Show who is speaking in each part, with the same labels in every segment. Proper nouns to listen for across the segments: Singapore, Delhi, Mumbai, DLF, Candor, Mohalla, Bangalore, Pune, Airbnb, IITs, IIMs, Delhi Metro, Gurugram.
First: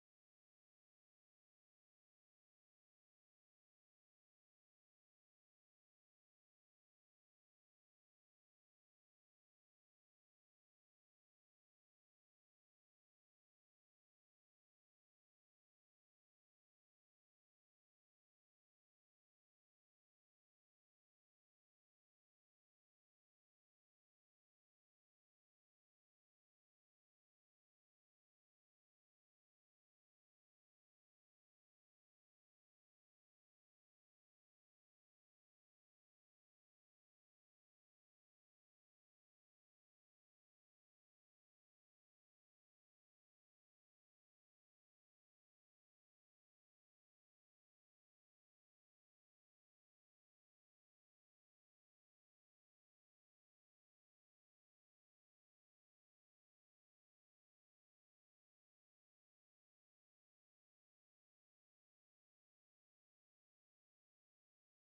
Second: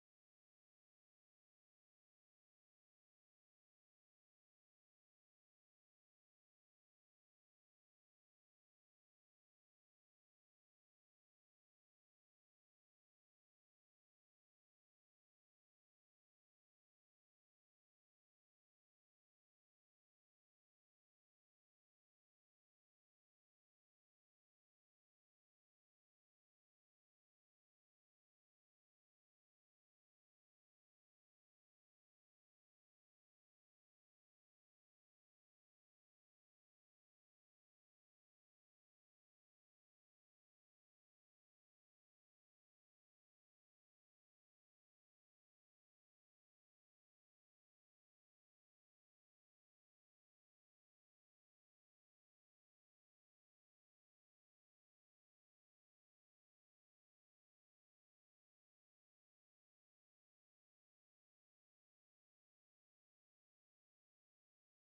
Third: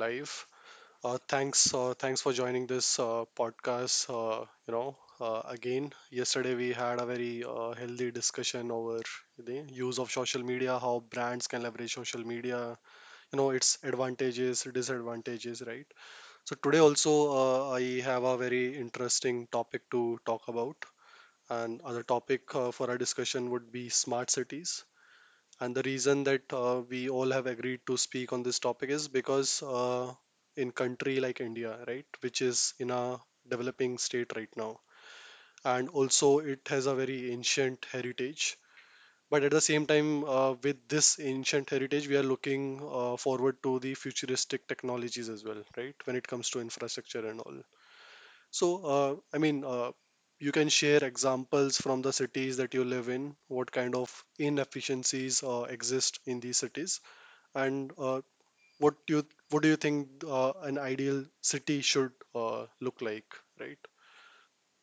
Speaker 1: live. Thanks, thanks for joining this podcast. Again, yesterday we had a very healthy discussion over the use of social media, how brands can leverage social media, its advantages, disadvantages, right? So today also, I have a very interesting topic to talk about. And other topic for our discussion would be smart cities. And the reason that we all have agreed to speak on this topic is because in country like India, right, which is in a developing state right now, and also it has a very ancient heritage. But at the same time, with this ancient heritage, we are looking forward to the futuristic technologies as well, right? When it comes to infrastructure and all. So, uh, I mean, uh, you can share examples from the cities that you live in. What kind of inefficiencies exist in these cities? And what do you think an ideal city should look like, right?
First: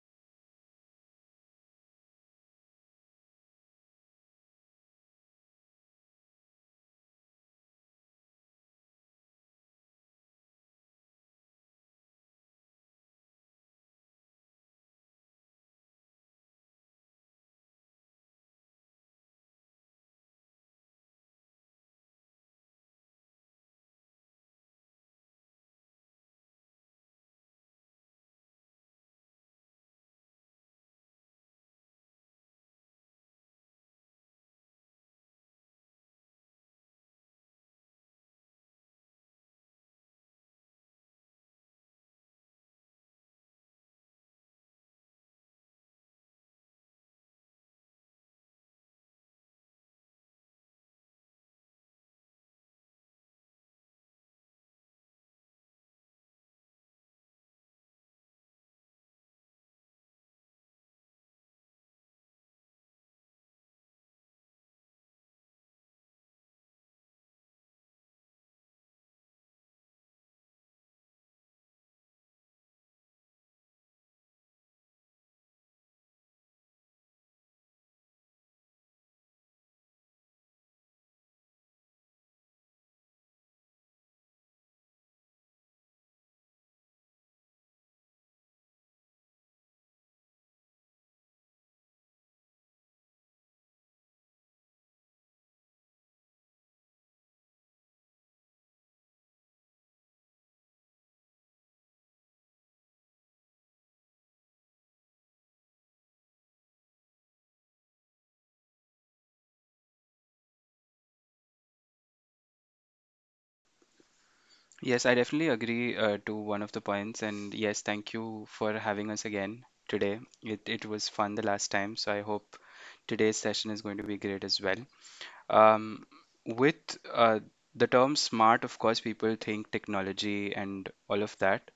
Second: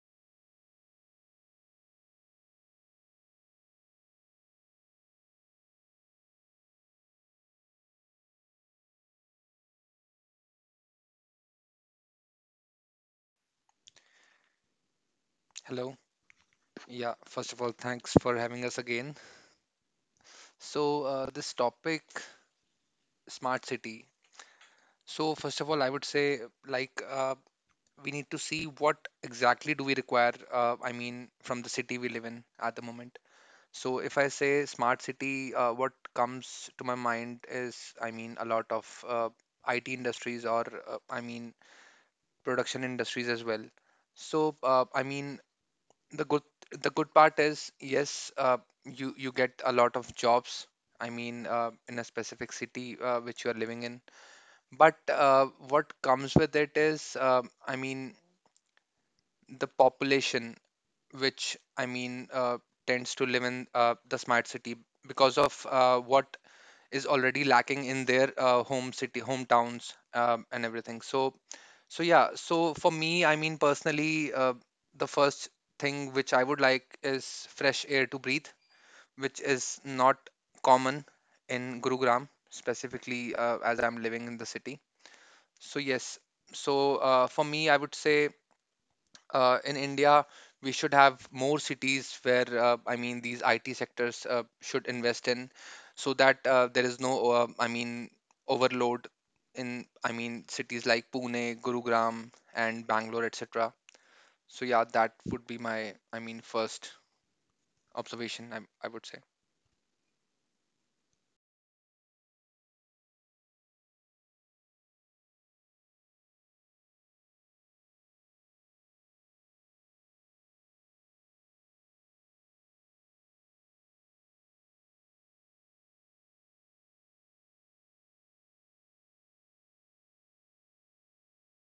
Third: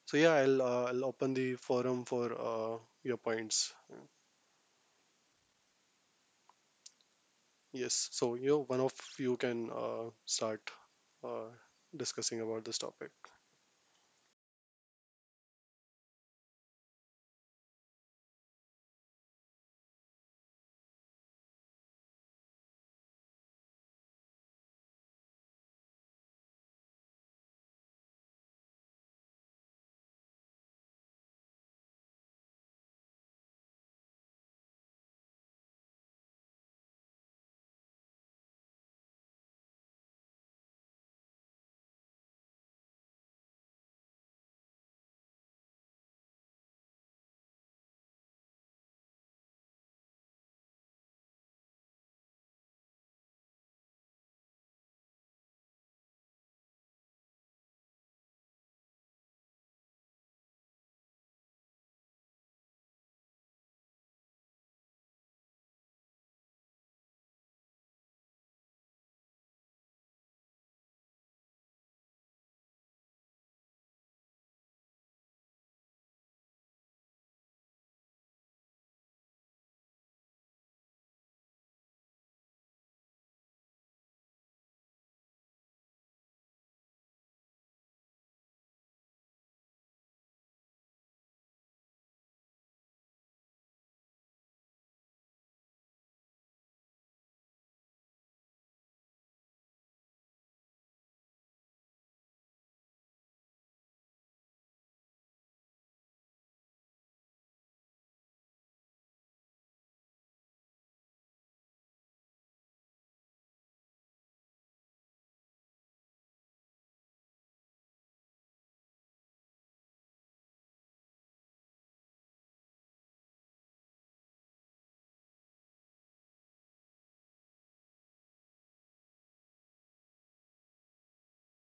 Speaker 1: So yeah, I'll open the forum for your points. Yes, so one of you can start uh, discussing about this topic.
Speaker 2: Hello. Yeah, first of all, thanks for having us again. So, this topic, smart city. So, first of all, I would say, like, we need to see what exactly do we require, I mean, from the city we live in at the moment. So, if I say smart city, what comes to my mind is, I mean, a lot of IT industries or, I mean, production industries as well. So, I mean, the good the good part is yes, you get a lot of jobs, I mean, in a specific city which you are living in, but what comes with it is, I mean, the population which, I mean, tends to live in the smart city because of what is already lacking in their home city, hometowns, and everything. So yeah, so for me, I mean, personally, the first thing which I would like is fresh air to breathe, which is not common in Gurugram, specifically, as I'm living in the city. So yes, so, for me, I would say, in India, we should have more cities where, I mean, these IT sectors should invest in, so that there is no, I mean, overload in, I mean, cities like Pune, Gurugram, and Bangalore, etc. So, yeah, that would be my, I mean, first observation, I would say.
Speaker 3: Yes, I definitely agree to one of the points. And yes, thank you for having us again today. It was fun the last time, so I hope today's session is going to be great as well. Um, with uh, the term smart, of course, people think technology and all of that.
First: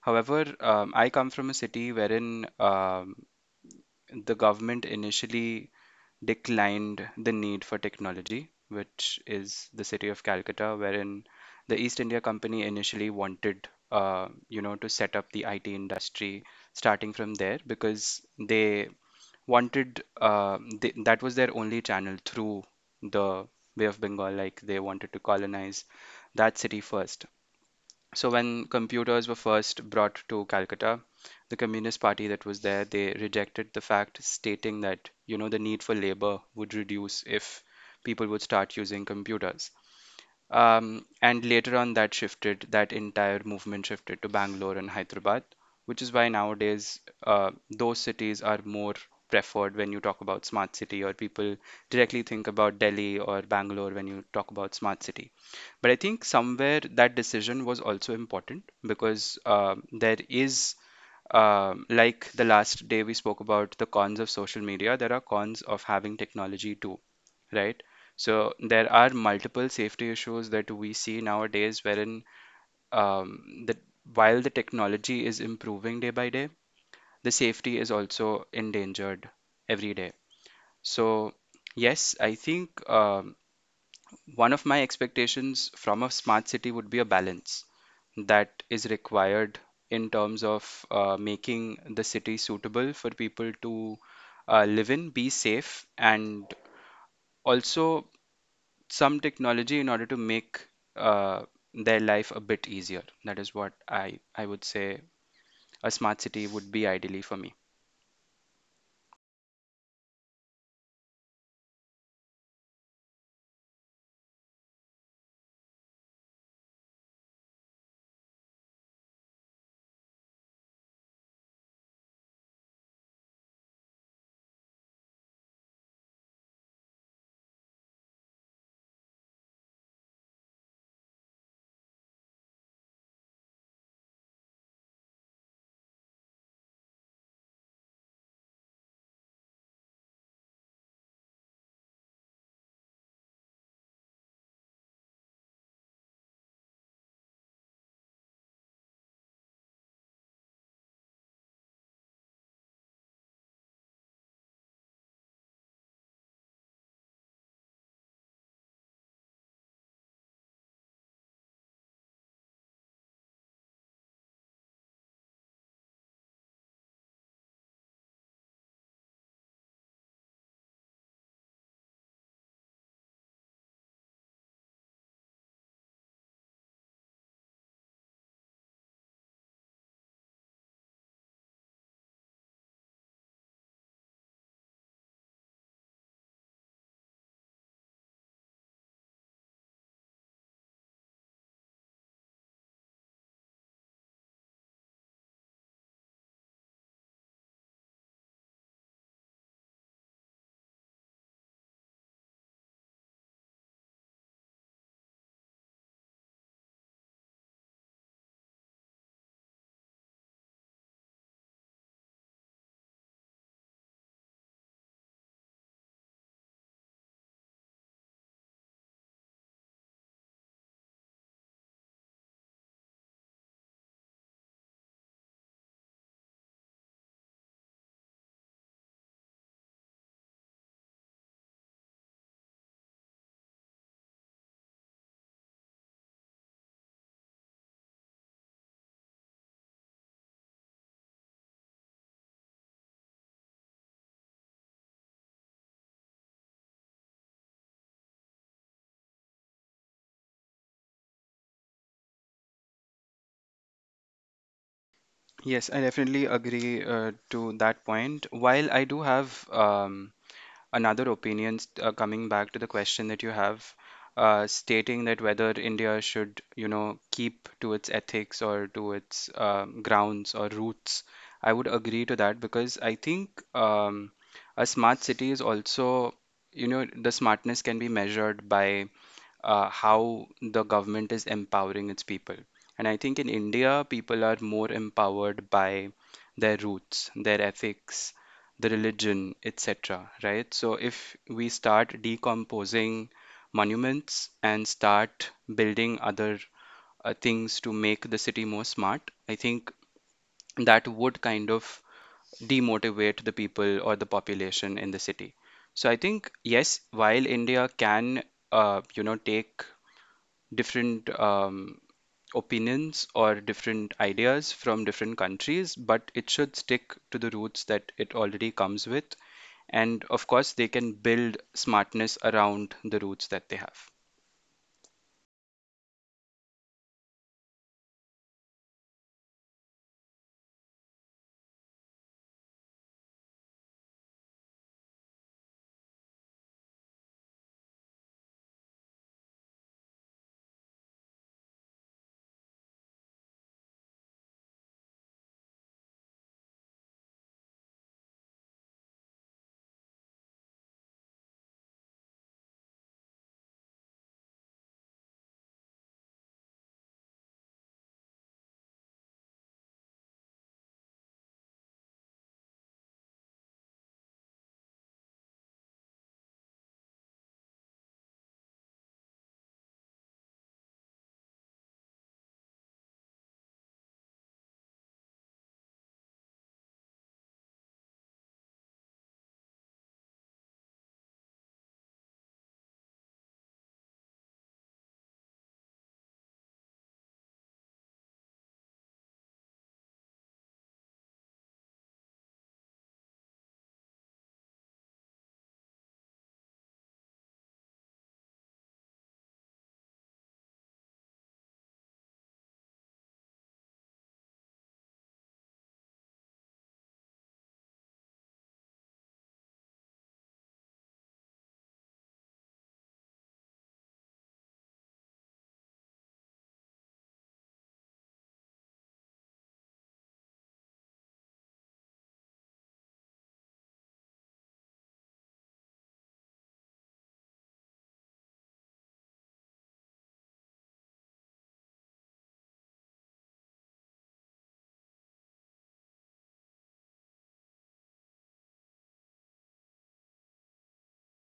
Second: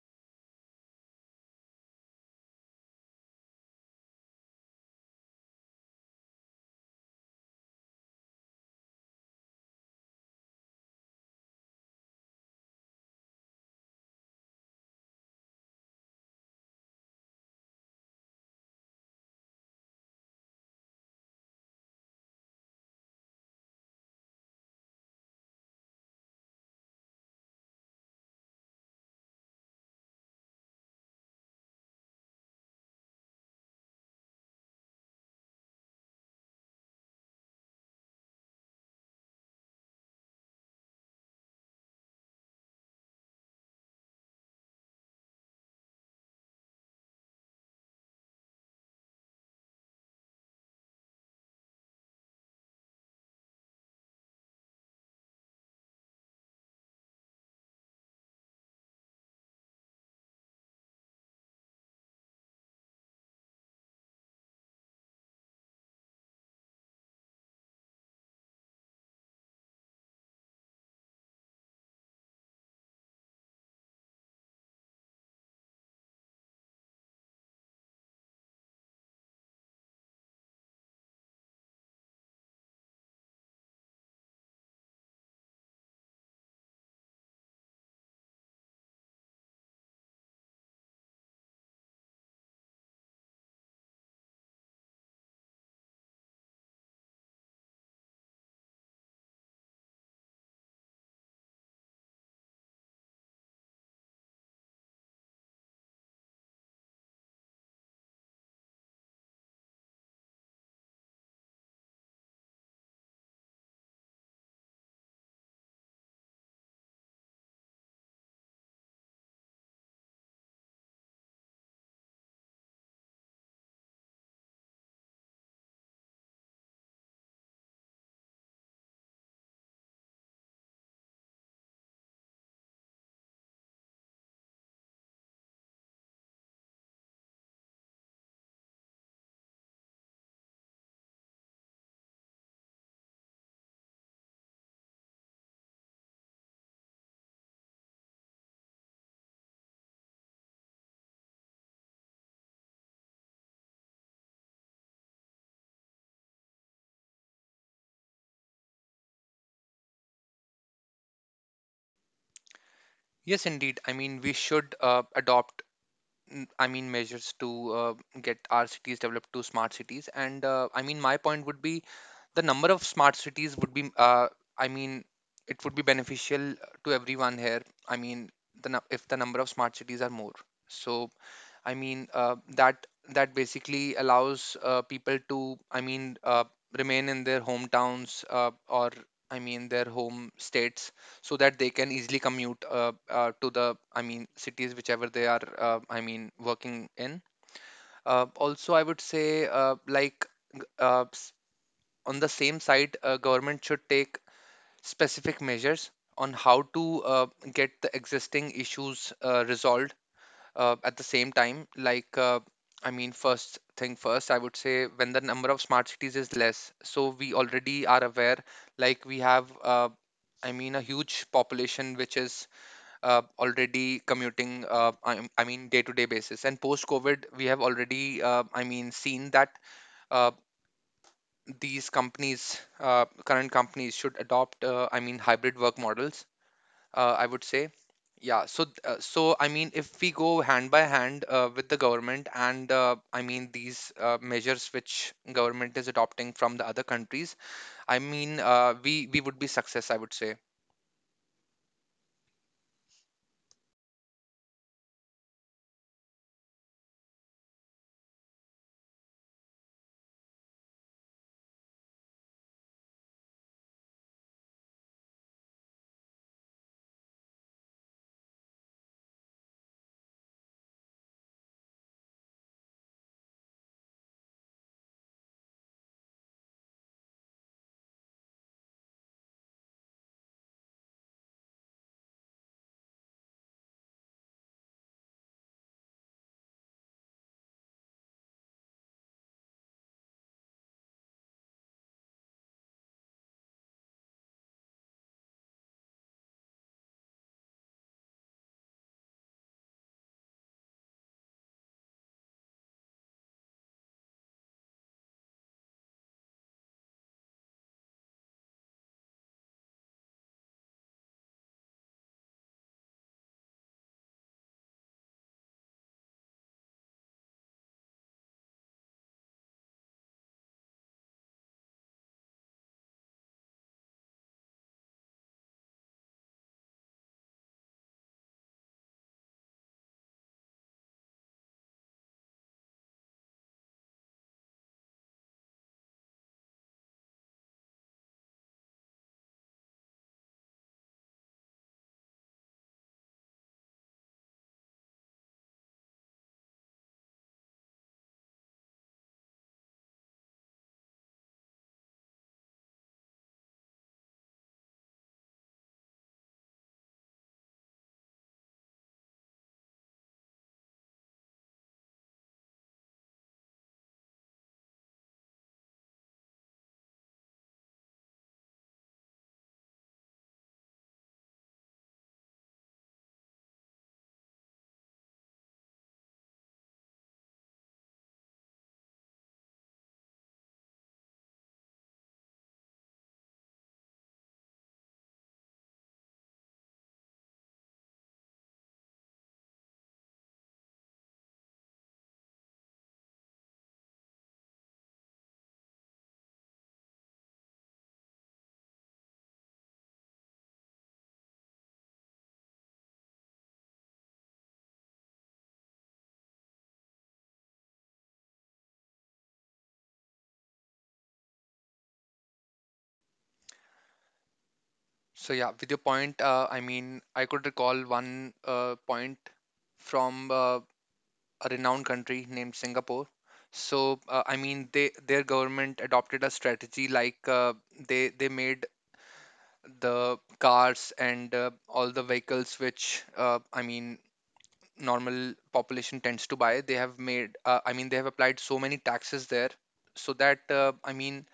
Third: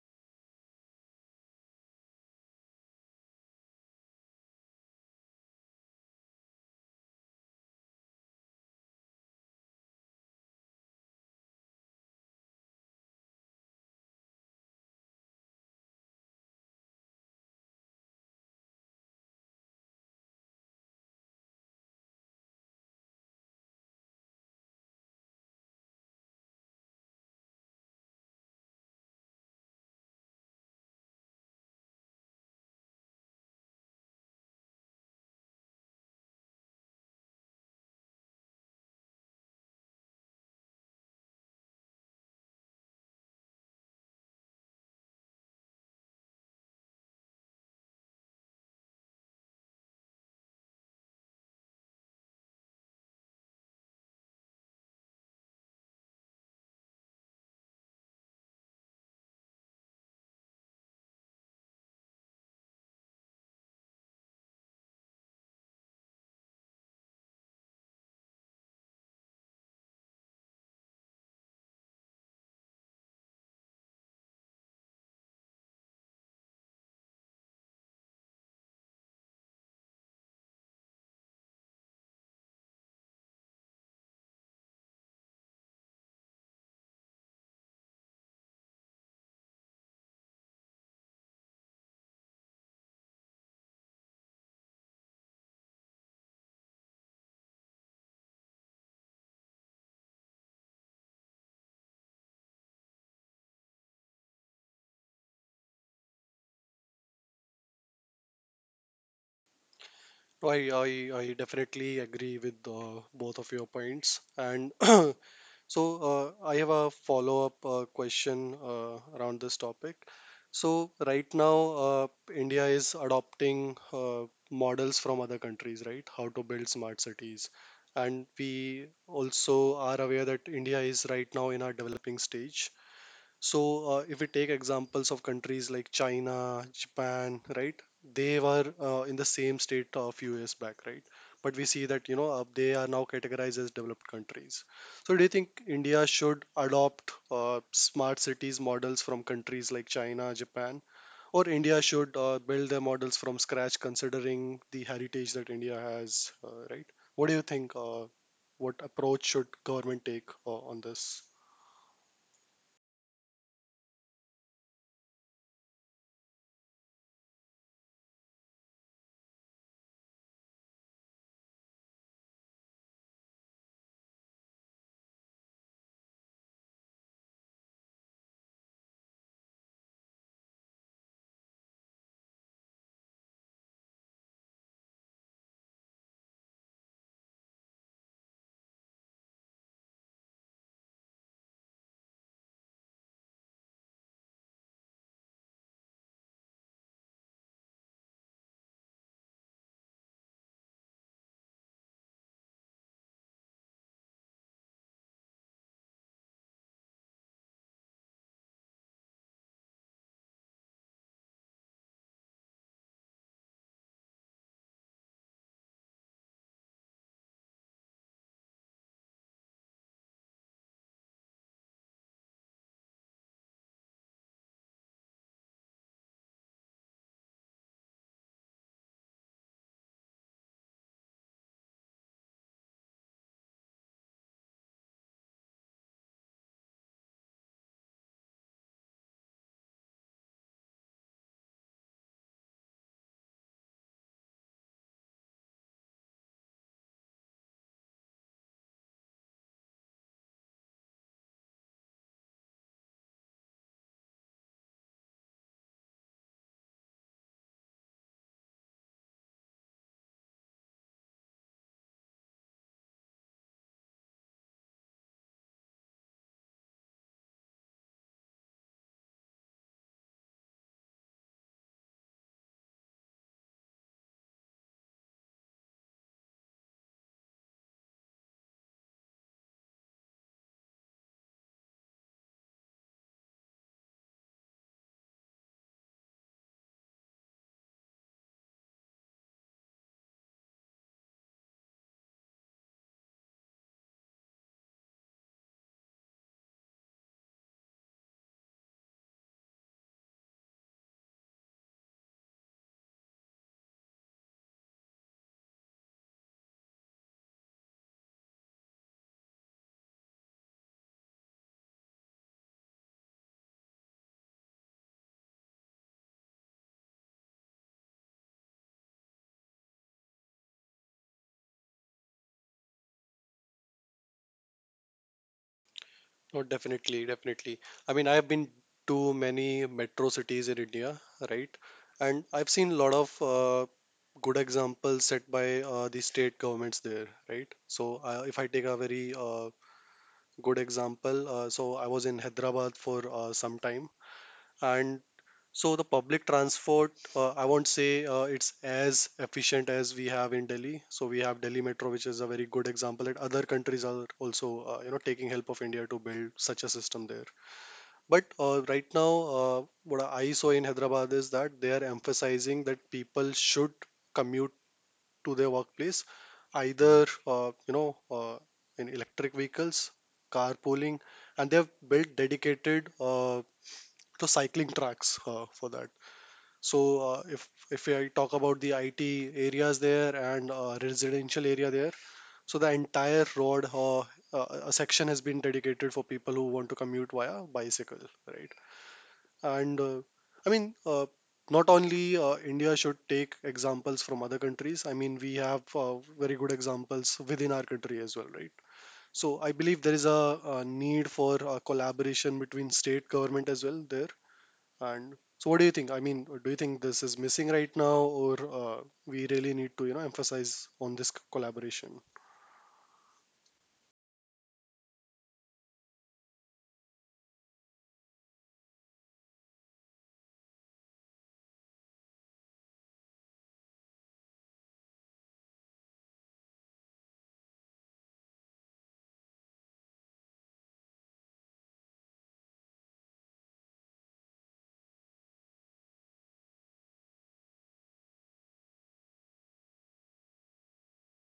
Speaker 3: However, I come from a city wherein the government initially declined the need for technology, which is the city of Calcutta, wherein the East India Company initially wanted, to set up the IT industry starting from there because that was their only channel through the Bay of Bengal, like they wanted to colonize that city first. So when computers were first brought to Calcutta, the Communist Party that was there, they rejected the fact, stating that, you know, the need for labor would reduce if people would start using computers. And later on, that entire movement shifted to Bangalore and Hyderabad, which is why nowadays those cities are more preferred when you talk about smart city, or people directly think about Delhi or Bangalore when you talk about smart city. But I think somewhere that decision was also important because there is, like the last day we spoke about the cons of social media, there are cons of having technology too, right? So there are multiple safety issues that we see nowadays wherein that while the technology is improving day by day, the safety is also endangered every day. So yes, I think one of my expectations from a smart city would be a balance that is required in terms of making the city suitable for people to live in, be safe, and also some technology in order to make uh, their life a bit easier. That is what I would say a smart city would be ideally for me.
Speaker 1: So, I definitely agree with both of your points. And So, I have a follow-up question around this topic. So, right now, India is adopting models from other countries, right? How to build smart cities. And we also are aware that India is right now in a developing stage. So, if we take examples of countries like China, Japan, right? They were in the same state a few years back, right? But we see that, they are now categorized as developed countries. So, do you think India should adopt smart cities models from countries like China, Japan, or India should build their models from scratch considering the heritage that India has, right? What do you think? What approach should government take on this?
Speaker 2: Yes, indeed. I mean, we should adopt I mean, measures to uh, get our cities developed to smart cities. And, I mean, my point would be, the number of smart cities would be, I mean, it would be beneficial to everyone here. I mean, if the number of smart cities are more. So, I mean, that basically allows people to, I mean, remain in their hometowns, or, I mean, their home states, so that they can easily commute, to the, I mean, cities whichever they are, I mean, working in. Also, I would say, like, g- uh, s- on the same side, government should take specific measures on how to get the existing issues resolved, at the same time, like, I mean, first thing first, I would say, when the number of smart cities is less, so we already are aware, like we have, I mean, a huge population which is already commuting, I mean, day to day basis. And post COVID, we have already, I mean, seen that uh, these companies current companies should adopt, I mean, hybrid work models, I would say. Yeah, so so, I mean, if we go hand by hand with the government and, I mean, these measures which government is adopting from the other countries, I mean, we would be success, I would say.
Speaker 3: Yes, I definitely agree to that point. While I do have another opinion, coming back to the question that you have, stating that whether India should, you know, keep to its ethics or to its grounds or roots. I would agree to that because I think a smart city is also, you know, the smartness can be measured by how the government is empowering its people. And I think in India, people are more empowered by their roots, their ethics, the religion, etc. Right? So if we start decomposing monuments and start building other things to make the city more smart, I think that would kind of demotivate the people or the population in the city. So I think yes, while India can you know take different opinions or different ideas from different countries, but it should stick to the roots that it already comes with. And of course, they can build smartness around the roots that they have.
Speaker 1: Oh, definitely, definitely. I mean, I have been to many metro cities in India, right? And I've seen a lot of good examples set by the state governments there, right? So, if I take a very good example, so I was in Hyderabad for some time, and so the public transport, I won't say it's as efficient as we have in Delhi. So we have Delhi Metro, which is a very good example that other countries are also, taking help of India to build such a system there, but right now, what I saw in Hyderabad is that they are emphasizing that people should commute to their workplace either, in electric vehicles, carpooling, and they have built dedicated to cycling tracks for that. So if I talk about the IT areas there and residential area there, so the entire road a section has been dedicated for people who want to commute via bicycle, right? and I mean not only india should take examples from other countries. I mean we have very good examples within our country as well, right? So I believe there is a need for collaboration between state government as well there. And so what do you think, I mean, do you think this is missing right now, or uh, we really need to, emphasize on this collaboration?
Speaker 2: So yeah, with your point, I mean, I could recall one point from a renowned country named Singapore. So, I mean, they their government adopted a strategy, like, they made the cars and all the vehicles which, I mean, normal population tends to buy. They have made, I mean, they have applied so many taxes there, so that I mean,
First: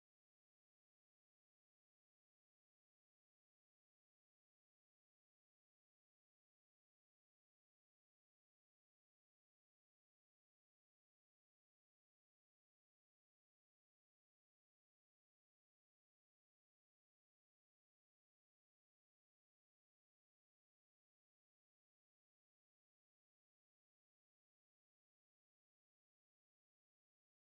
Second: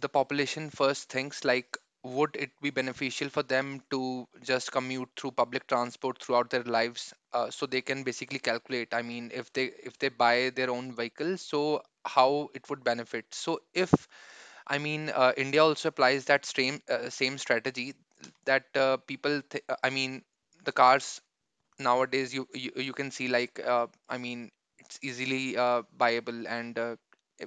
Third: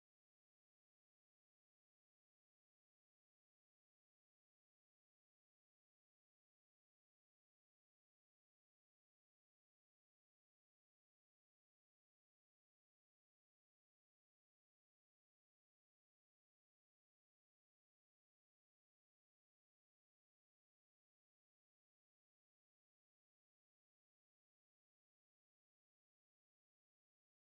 Speaker 2: the population first thinks, like, would it be beneficial for them to just commute through public transport throughout their lives. So they can basically calculate, I mean, if they buy their own vehicle, so how it would benefit. So if, I mean, India also applies that same strategy, that people. I mean, the cars nowadays, you can see, like, I mean, it's easily buyable and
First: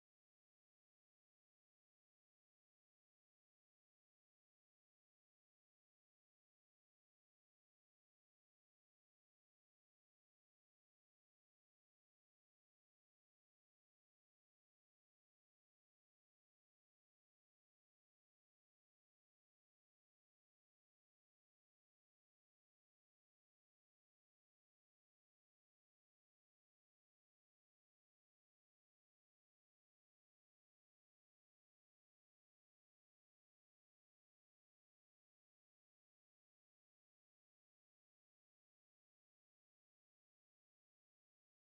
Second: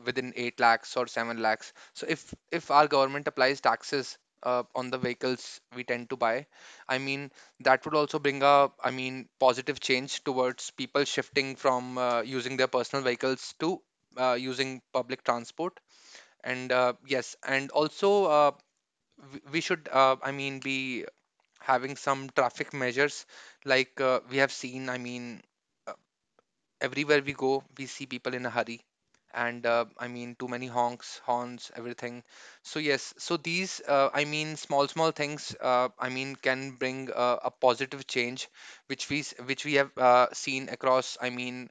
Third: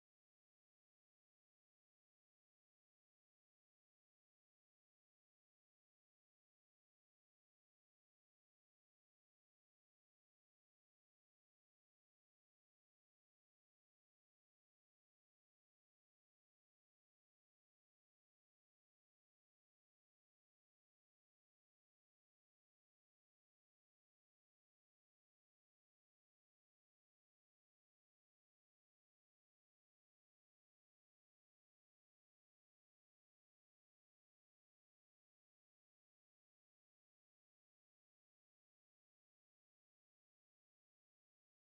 Speaker 2: within 8 lakhs or 7 lakhs. So, if our government applies taxes on the vehicles we tend to buy, I mean, that would also bring a, I mean, positive change towards people shifting from using their personal vehicles to using public transport, and, yes, and also, we should, I mean, be having some traffic measures, like, we have seen. I mean, uh, everywhere we go, we see people in a hurry, and, I mean, too many honks, horns, everything. So yes, so these, I mean, small things, I mean, can bring a positive change, which we which we have seen across. I mean,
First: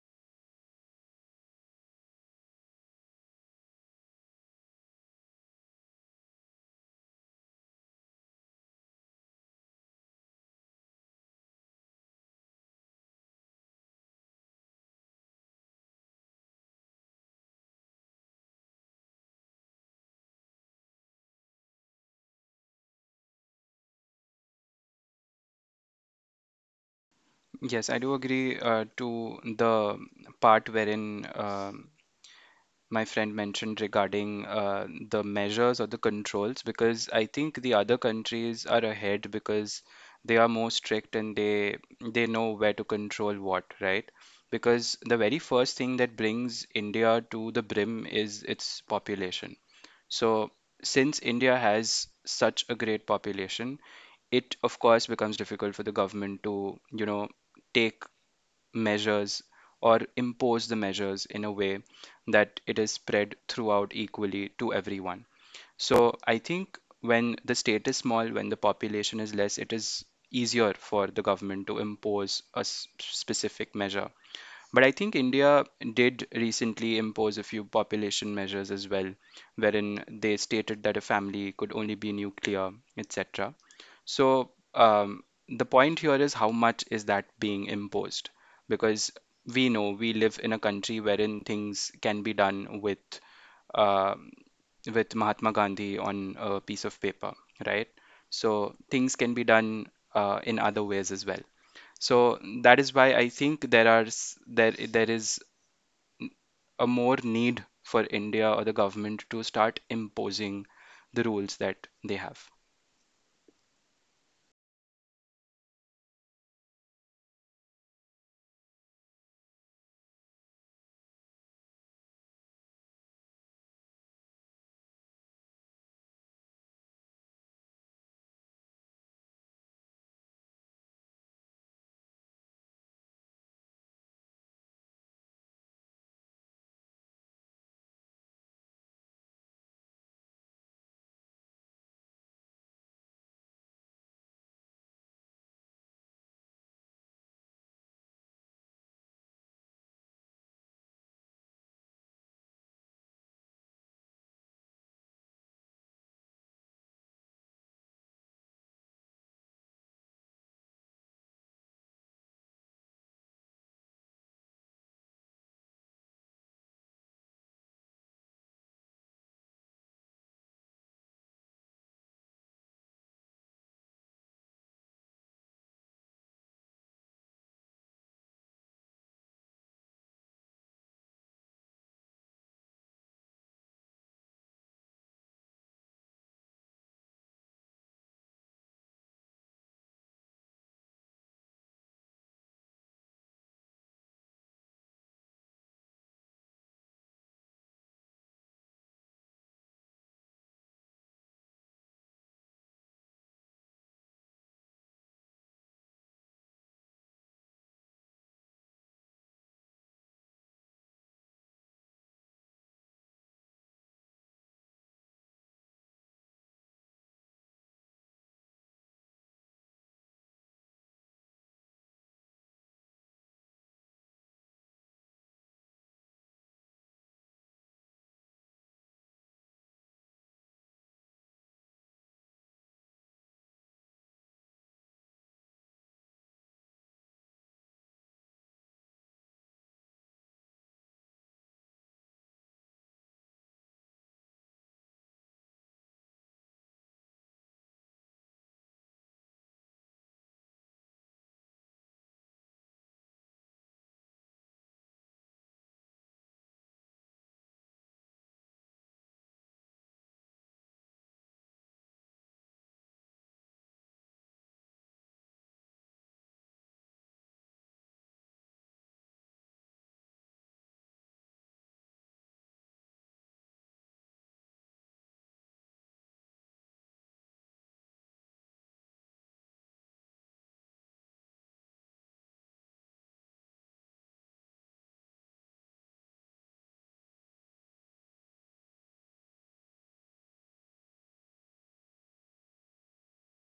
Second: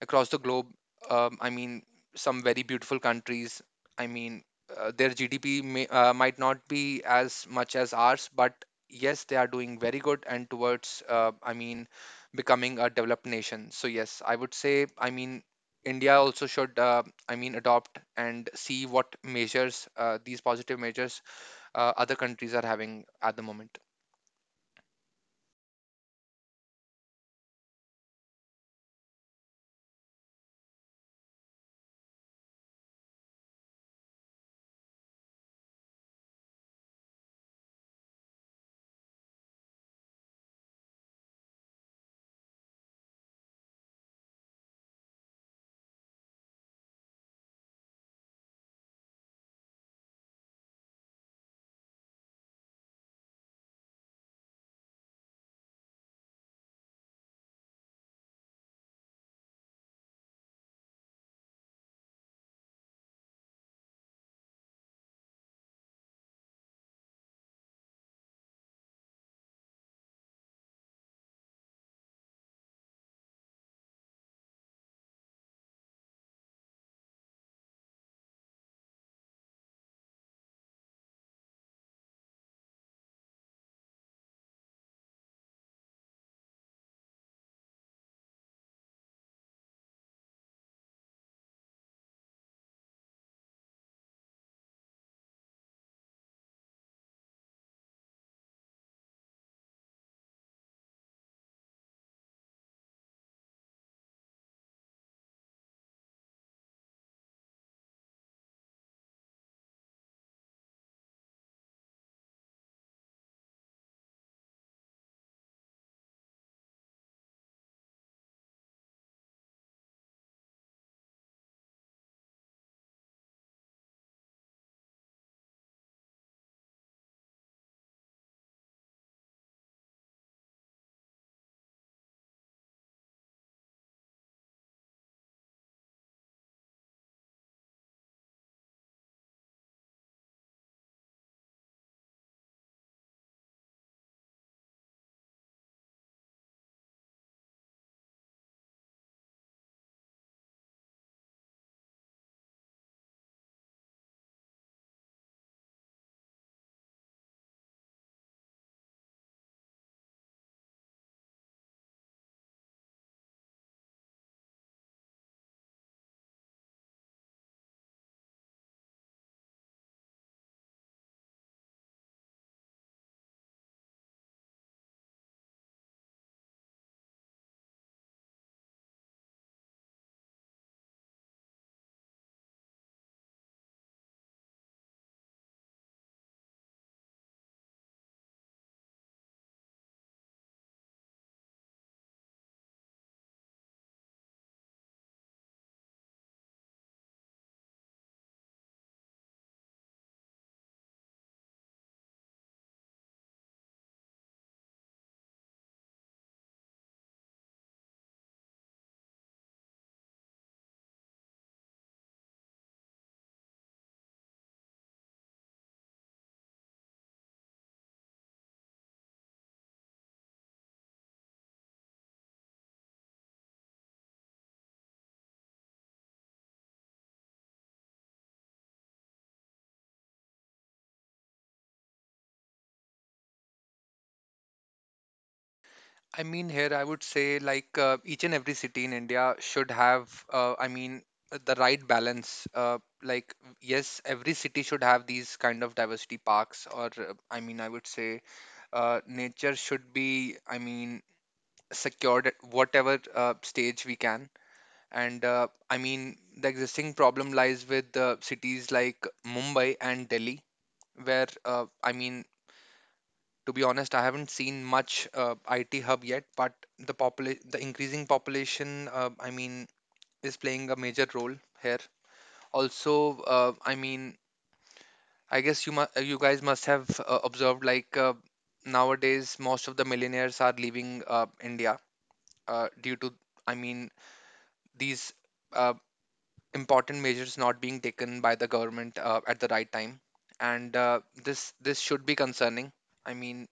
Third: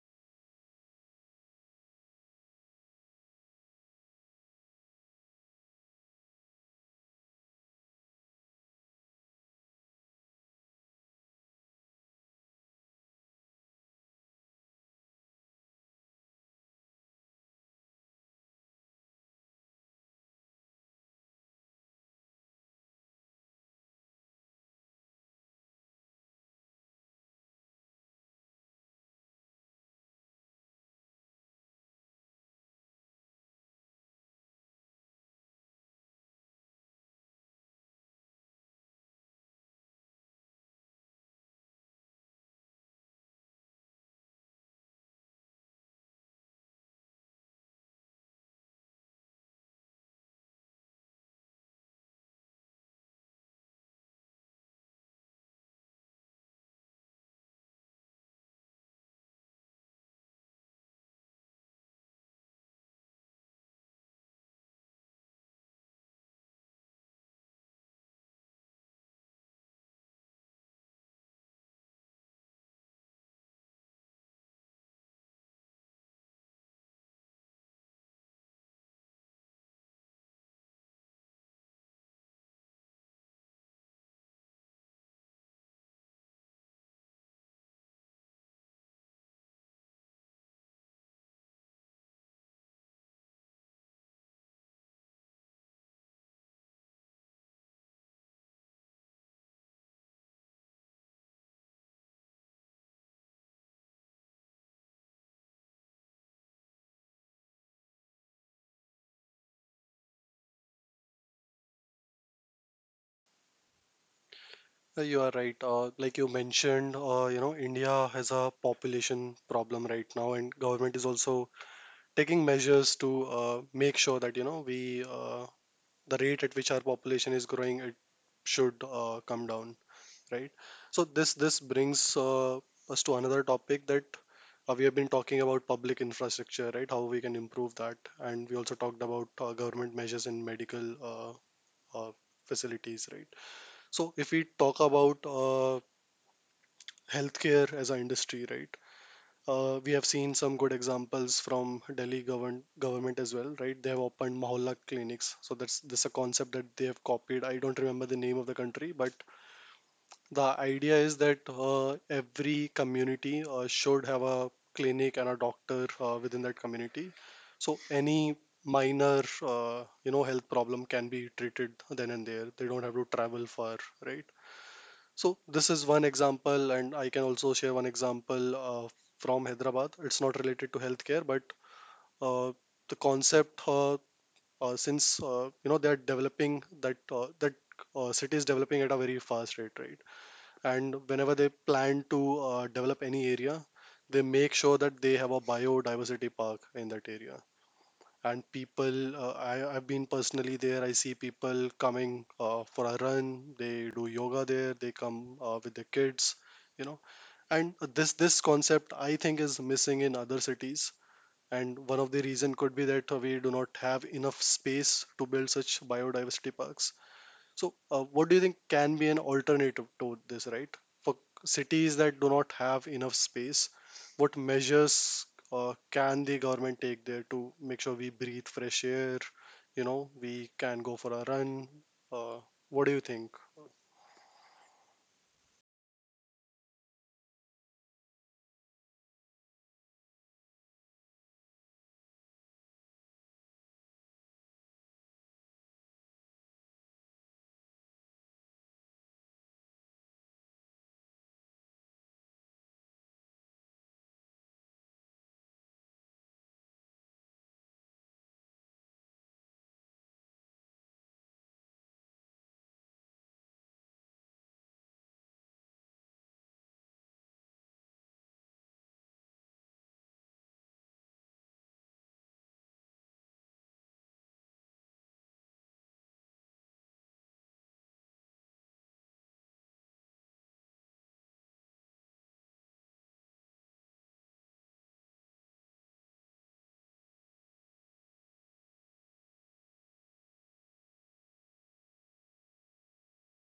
Speaker 2: across the globe. I mean, some very beautiful countries. I mean, their GDP might not be as much as ours, but yes, they are doing very good and towards, I mean, becoming a developed nation. So, yes, I would say, I mean, India also should, I mean, adopt and see what these positive measures, other countries are having at the moment.
Speaker 3: Yes, I do agree to the part wherein my friend mentioned regarding the measures or the controls because I think the other countries are ahead because they are more strict and they know where to control what, right? Because the very first thing that brings India to the brim is its population. So since India has such a great population, it of course becomes difficult for the government to, you know, take measures or impose the measures in a way that it is spread throughout equally to everyone. So I think when the state is small, when the population is less, it is easier for the government to impose a specific measure. But I think India did recently impose a few population measures as well, wherein they stated that a family could only be nuclear, etc. So the point here is how much is that being imposed? Because we know we live in a country wherein things can be done um, with Mahatma Gandhi on a piece of paper, right? So things can be done in other ways as well. So that is why I think there are s- there is a more need for India or the government to start imposing the rules that they have.
Speaker 1: You are right. Like you mentioned, India has a population problem right now, and government is also taking measures to make sure that, you know we the rate at which our population is growing, it should come down, right? So this brings us to another topic that we have been talking about public infrastructure, right? How we can improve that. And we also talked about government measures in medical uh, facilities, right? So if we talk about healthcare as an industry, right? We have seen some good examples from Delhi government as well, right? They have opened Mohalla clinics. So that's this a concept that they have copied. I don't remember the name of the country, but the idea is that every community should have a clinic and a doctor within that community. So any minor, health problem can be treated then and there. They don't have to travel far, right? So this is one example, and I can also share one example from Hyderabad. It's not related to healthcare, but uh, the concept, since you know they are developing that, city is developing at a very fast rate, right? And whenever they plan to develop any area, they make sure that they have a biodiversity park in that area. And I've been personally there. I see people coming for a run, they do yoga there, they come with their kids, you know. And this concept I think is missing in other cities. And one of the reason could be that we do not have enough space to build such biodiversity parks. So, what do you think can be an alternative to this, right? For cities that do not have enough space, what measures can the government take there to make sure we breathe fresh air? You know, we can go for a run. Uh, what do you think?
Speaker 2: I mean, here I would say, like, each and every city in India should have, I mean, the right balance. Like, yes, every city should have these kind of diversity parks, or, I mean, I would say, nature should be, I mean, secured at whatever stage we can. And, I mean, the existing problem lies with cities like Mumbai and Delhi, where, I mean, to be honest, I haven't seen much IT hub yet, but the increasing population, I mean, is playing a major role here. Also, I mean, I guess you guys must have observed, like, nowadays most of the millionaires are leaving India, due to, I mean, these uh, important measures not being taken by the government at the right time, and this should be concerning. I mean,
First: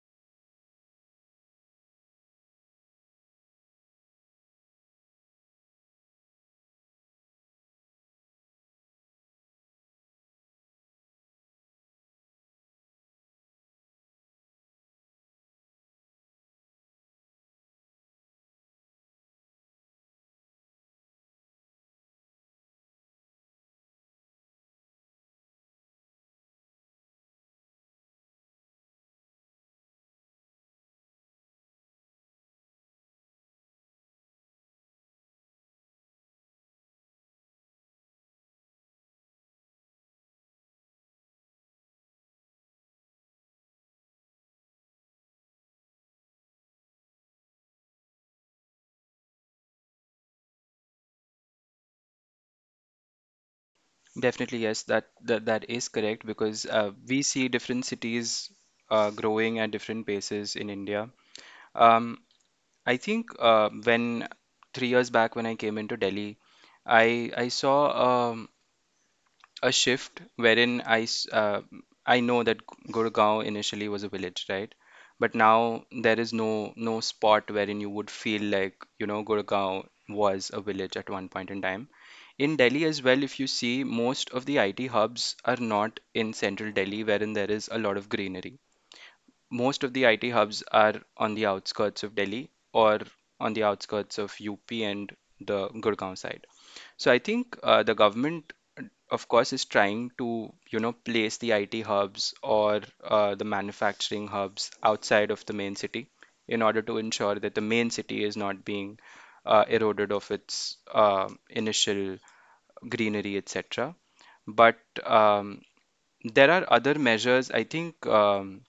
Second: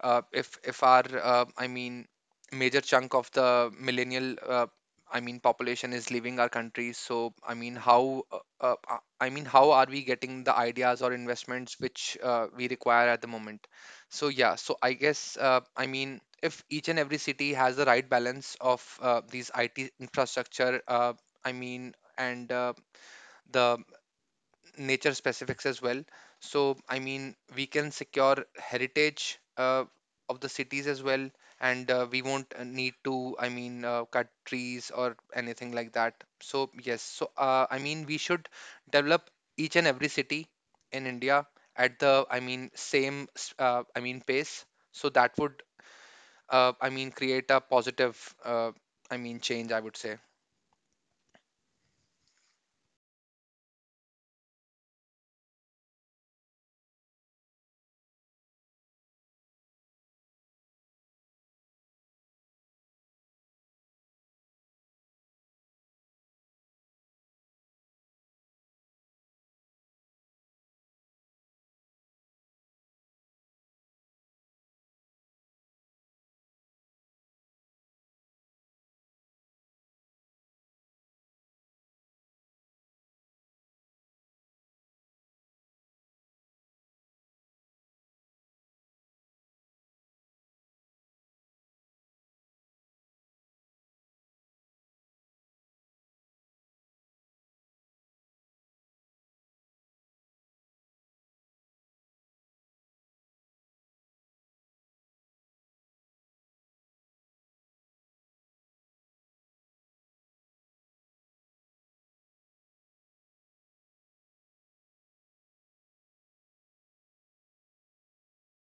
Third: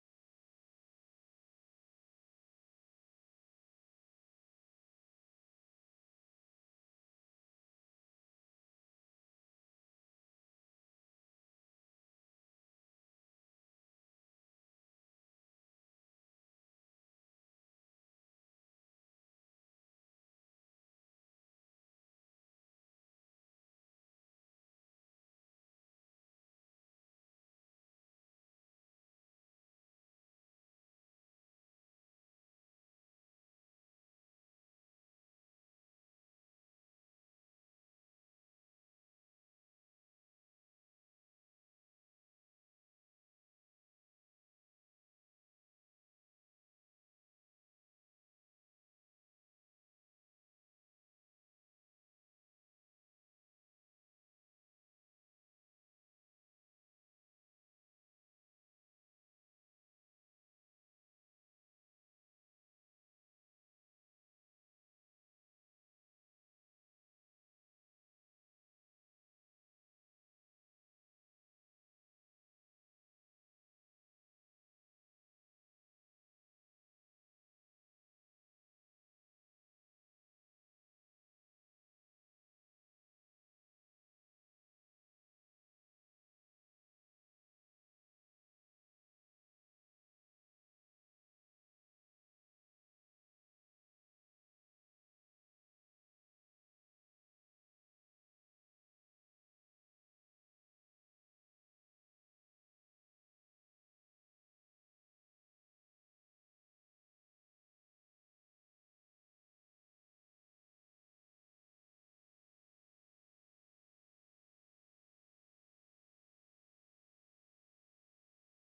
Speaker 2: if our, I mean, major chunk of the millennial, I mean, population is leaving our country, so I mean, how I mean, how are we getting the ideas or investments which we require at the moment? So yeah, so I guess, I mean, if each and every city has the right balance of these IT infrastructure, I mean, and the nature specifics as well. So, I mean, we can secure heritage of the cities as well, and we won't need to, I mean, cut trees or anything like that. So, yes, so, I mean, we should develop each and every city in India at the, I mean, same, I mean, pace. So that would, I mean, create a positive, I mean, change, I would say.
Speaker 3: Definitely, yes, that is correct because we see different cities growing at different paces in India. Um, I think when three years back when I came into Delhi, I saw um, a shift wherein I know that Gurgaon initially was a village, right? But now there is no spot wherein you would feel like, you know, Gurgaon was a village at one point in time. In Delhi as well, if you see, most of the IT hubs are not in central Delhi, wherein there is a lot of greenery. Most of the IT hubs are on the outskirts of Delhi or on the outskirts of UP and the Gurgaon side. So I think the government, of course, is trying to, you know, place the IT hubs or the manufacturing hubs outside of the main city in order to ensure that the main city is not being eroded of its initial greenery, etc. But um, there are other measures. I think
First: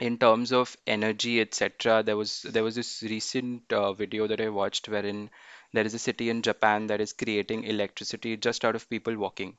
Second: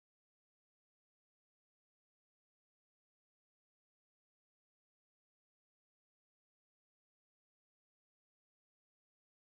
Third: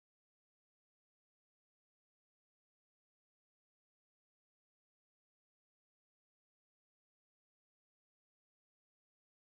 Speaker 3: in terms of energy, etc., there was this recent video that I watched wherein there is a city in Japan that is creating electricity just out of people walking.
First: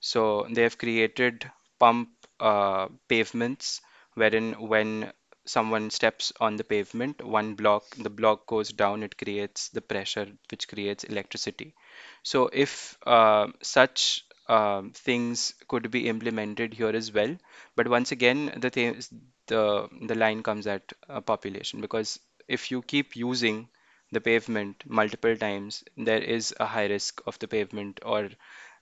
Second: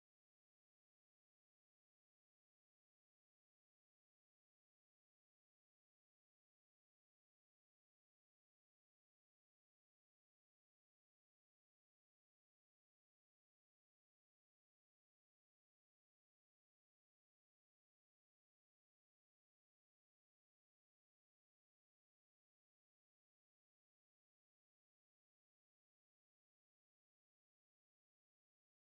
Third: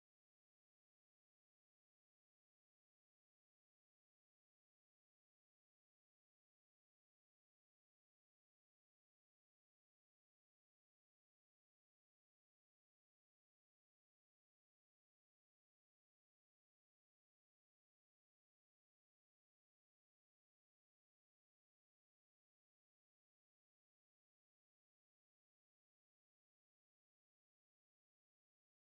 Speaker 3: So they have created pump pavements wherein when someone steps on the pavement, one block, the block goes down, it creates the pressure which creates electricity. So, if such things could be implemented here as well, but once again, the line comes at population, because if you keep using the pavement multiple times, there is a high risk of the pavement or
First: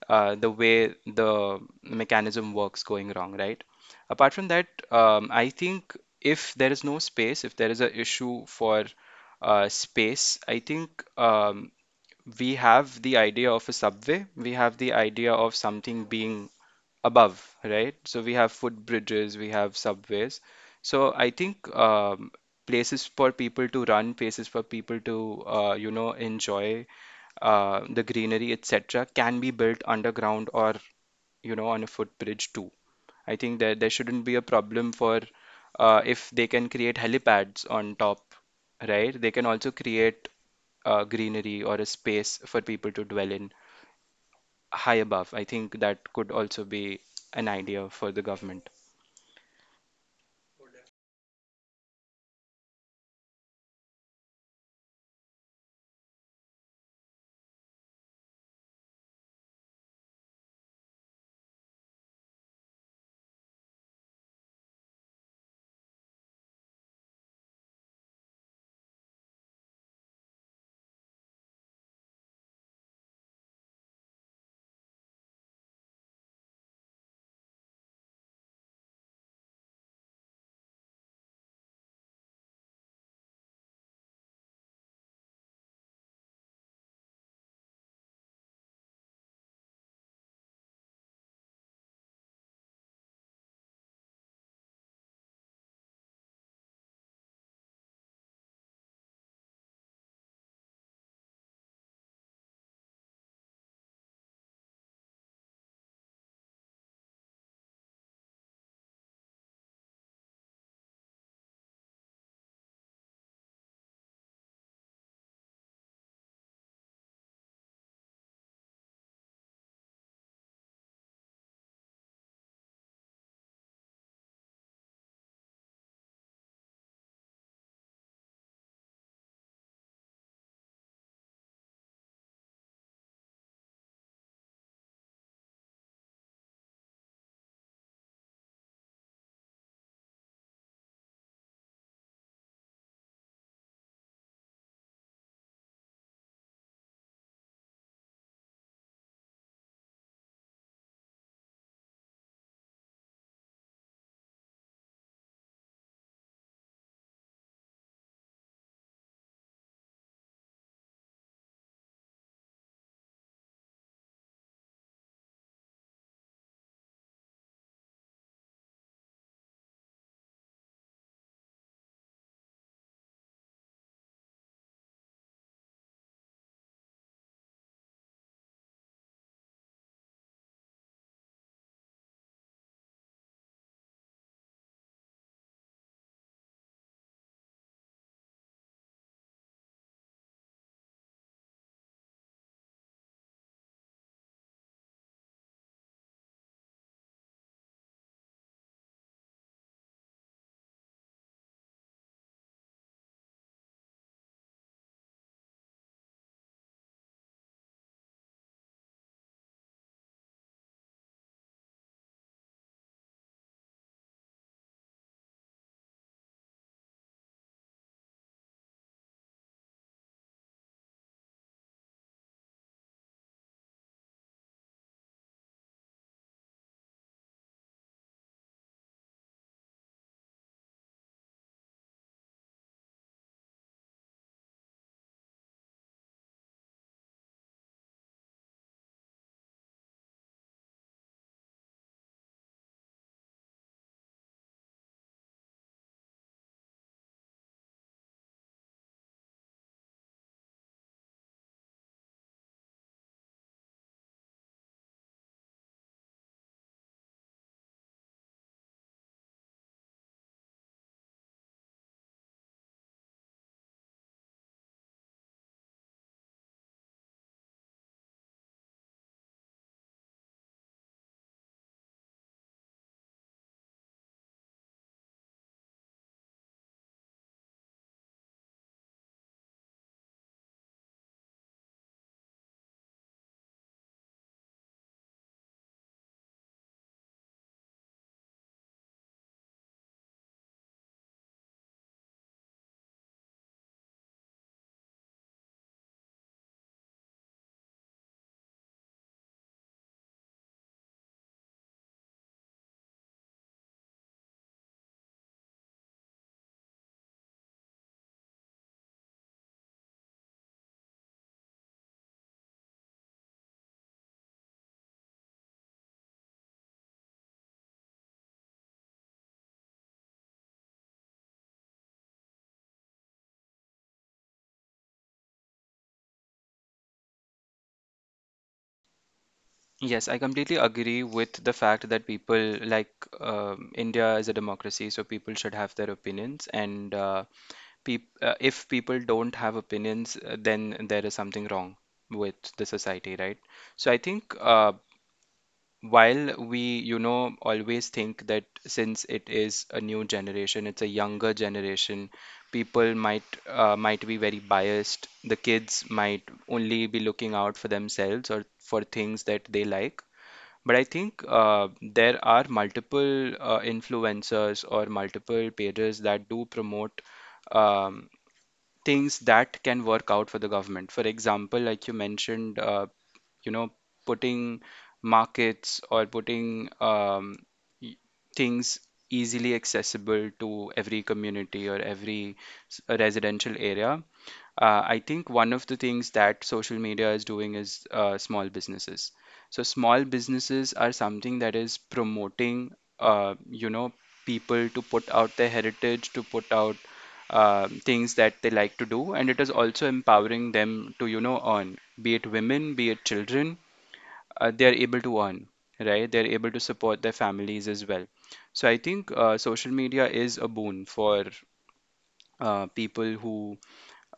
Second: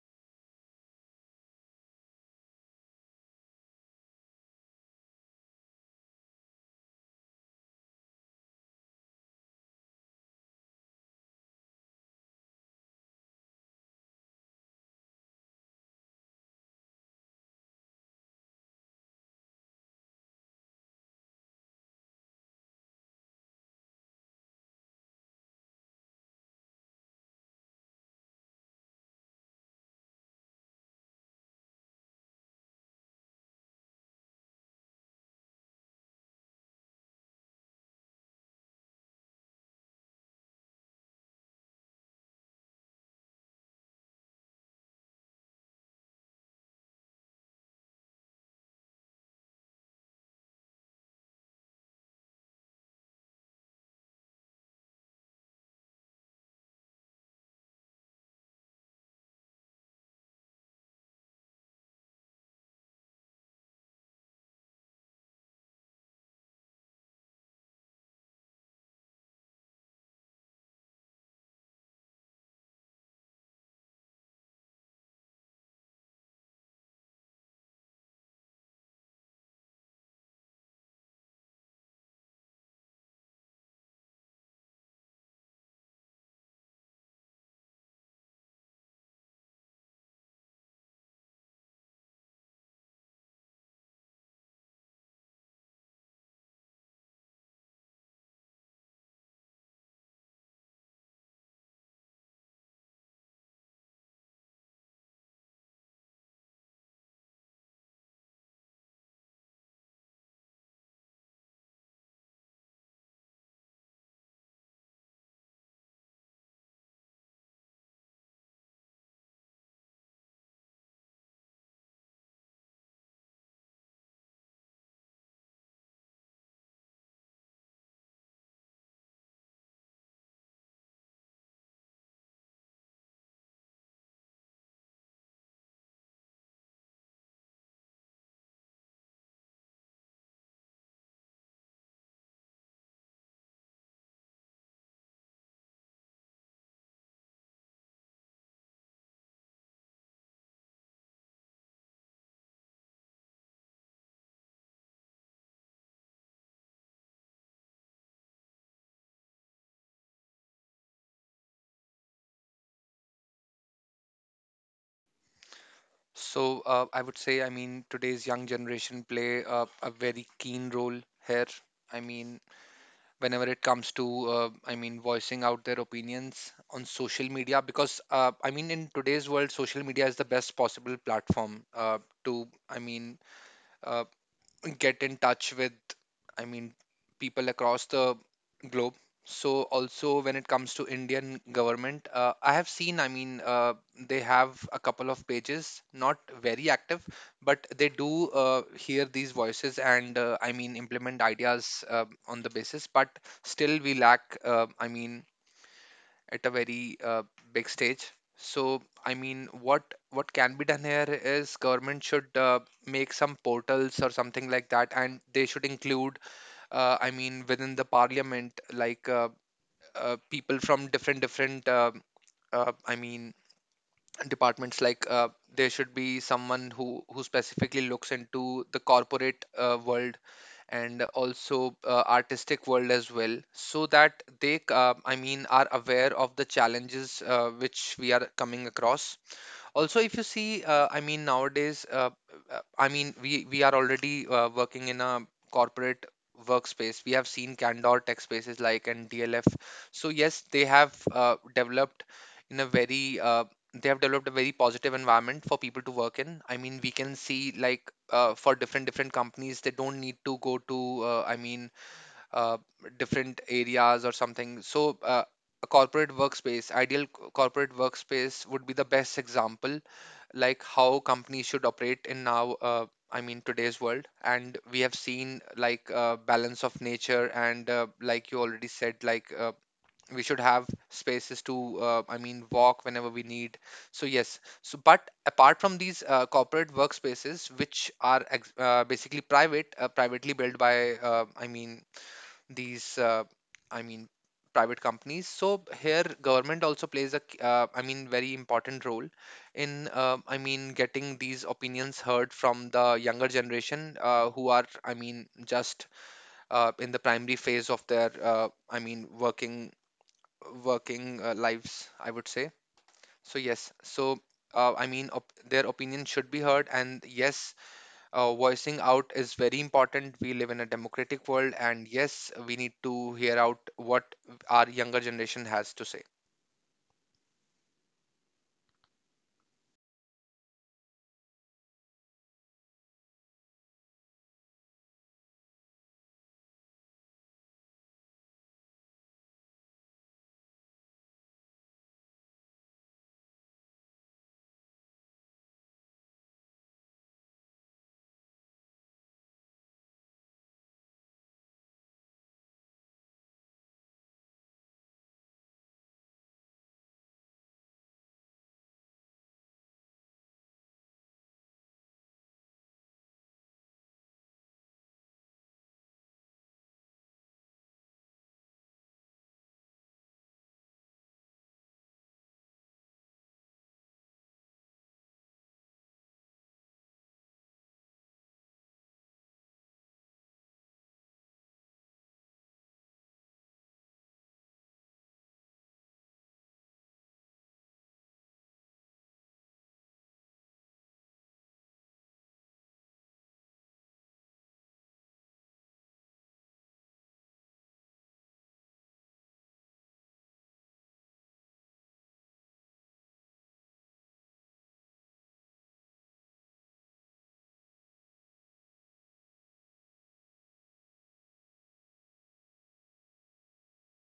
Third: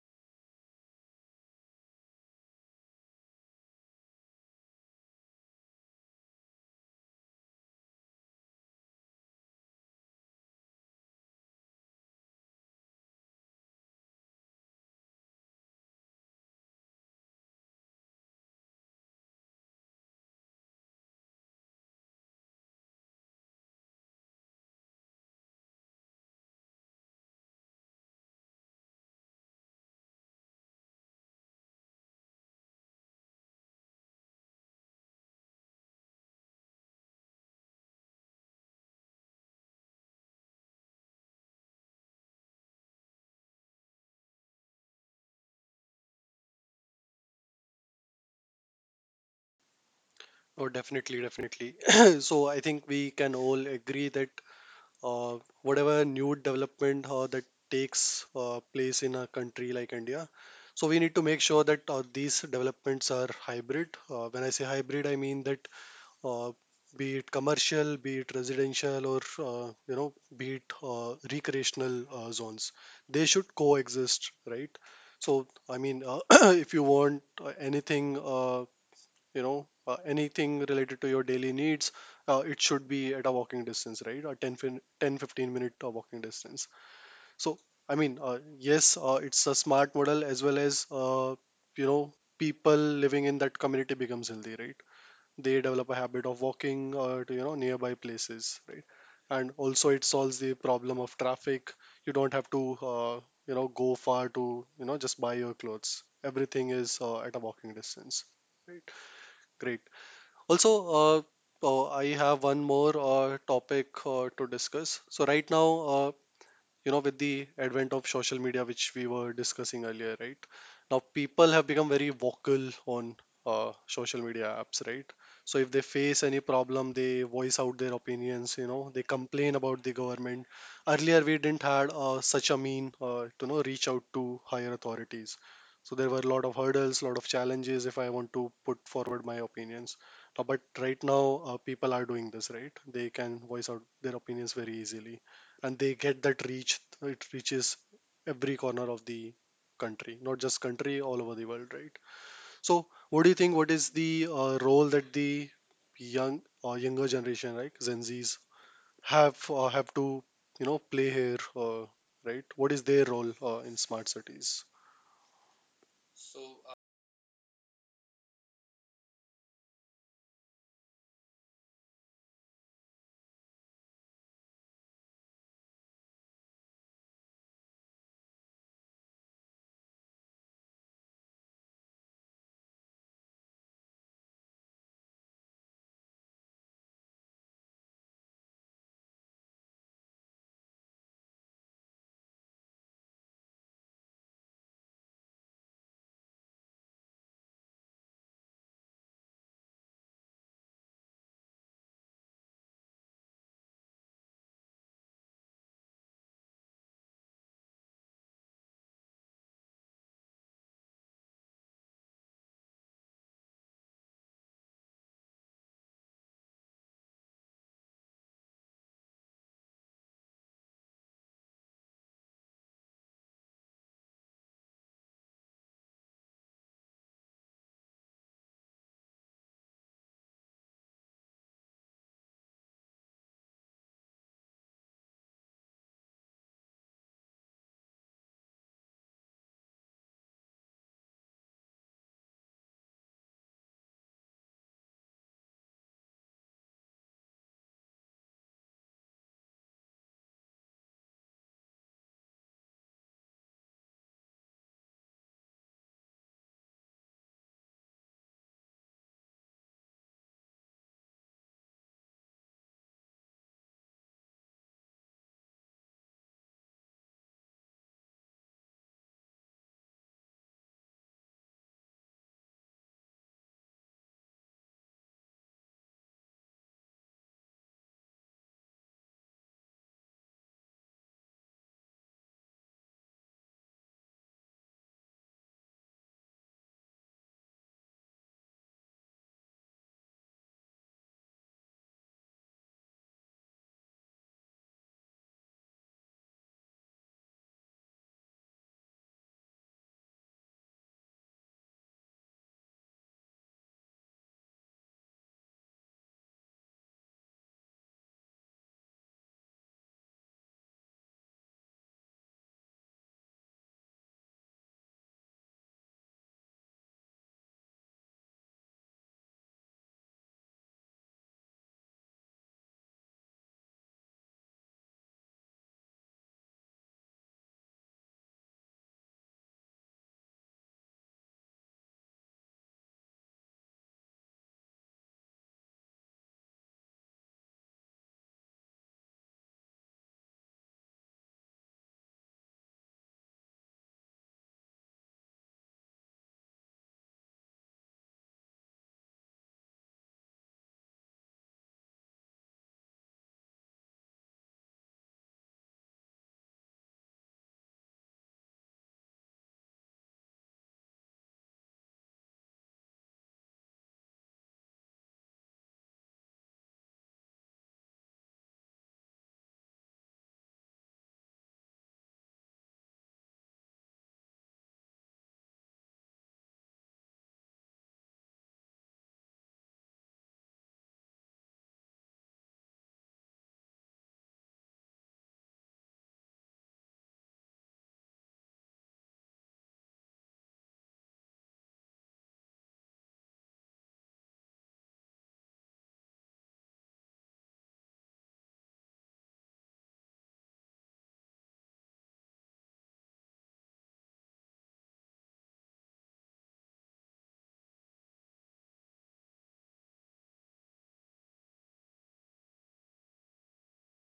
Speaker 3: the way the mechanism works going wrong, right? Apart from that, I think if there is no space, if there is an issue for space, I think we have the idea of a subway, we have the idea of something being above, right? So we have footbridges, we have subways. So I think places for people to run, places for people to, enjoy the greenery, etc., can be built underground or, you know, on a footbridge too. I think that there shouldn't be a problem for if they can create helipads on top, right? They can also create greenery or a space for people to dwell in high above. I think that could also be an idea for the government.
Speaker 1: Oh, definitely, definitely. So, I think we can all agree that whatever new development that takes place in a country like India. So we need to make sure that these developments are hybrid. When I say hybrid, I mean that uh, be it commercial, be it residential, or be it recreational zones, they should coexist, right? So I mean, if you want anything. Anything related to your daily needs, it should be at a walking distance, right? A 10 15 minute walking distance. So I mean, yes, it's a smart model as well as, you know people living in that community becomes healthy, right? They develop a habit of walking to, nearby places, right? And also it solves the problem of traffic. You don't have to, uh, go far to, just buy your clothes. Everything is at a walking distance, right? Great. Also, oh, I have one more topic to discuss. So right now, uh, with the advent of social media which we were discussing earlier, right? Now people have become very vocal on social media apps, right? So if they face any problem, they voice out their opinions, you know, they complain about the government. Earlier we didn't had such a mean to know reach out to higher authorities. So there were a lot of hurdles, lot of challenges, if I want to put forward my opinions. But right now, people are doing this, right? They can voice out their opinions very easily, and they get that reach. It reaches every corner of the country, not just country, all over the world, right? So what do you think? What is the role that the young or younger generation like gen z's have to, you know, play here? uh, right, what is their role in smart cities?
Speaker 2: So, I would say, I mean, today's young generation play a very keen role here. I mean, whenever it comes to, I mean, voicing out their opinions on social media, because, I mean, in today's world, social media is the best possible platform to, I mean, uh, get in touch with, I mean, people across the globe. So also when it comes to Indian government, I have seen, I mean, they have a couple of pages, not very active, but they do hear these voices and, I mean, implement ideas on the basis. But still, we lack, I mean, at a very big stage. So, I mean, what can be done here is, government should make some portals or something like that, and they should include, I mean, within the parliament, like, people from different, I mean, departments. Like, there should be someone who specifically looks into the corporate world, and also, artistic world as well, so that they, I mean, are aware of the challenges, which we are coming across. Also, if you see, I mean, nowadays, I mean, we are already working in a corporate workspace. We have seen Candor tech spaces, like, and DLF. So yes, in a very uh, they have developed a very positive environment for people to work in. I mean, we can see, like, for different companies, they don't need to go to, I mean, uh, different areas or something. So, a corporate workspace ideal c- corporate workspace would be the best example, like, how companies should operate in now, I mean, today's world. And we have seen, like, balance of nature, and, like you already said, like, we should have spaces to, I mean, walk whenever we need. So yes, so, but apart from these corporate workspaces, which are basically privately built by, I mean, these, I mean, private companies, so here government also plays a I mean, very important role in, I mean, getting these opinions heard from the younger generation, who are, I mean, just in the primary phase of their, I mean, working lives, I would say. So yes, so, I mean, their opinion should be heard, and yes, voicing out is very important. We live in a democratic world, and yes, we need to hear out what our younger generation has to say.
Speaker 3: Yes, I completely agree with the fact that people like India is a democracy, so people should have their opinions. And peop if people don't have opinions, then there is something wrong with the society, right? So I think while we, you know, always think that since it is a new generation, it's a younger generation, people might be very biased, the kids might only be looking out for themselves or for things that they like, but I think there are multiple influencers or multiple pages that do promote um, things that can work out for the government. For example, like you mentioned, you know, putting markets or putting y- things easily accessible to every community or every residential area. I think one of the things that social media is doing is small businesses. So small businesses are something that is promoting, uh, you know, people to put out their heritage, to put out things that they like to do, and it is also empowering them to, you know, earn. Be it women, be it children, they are able to earn, right? They're able to support their families as well. So I think social media is a boon for people who,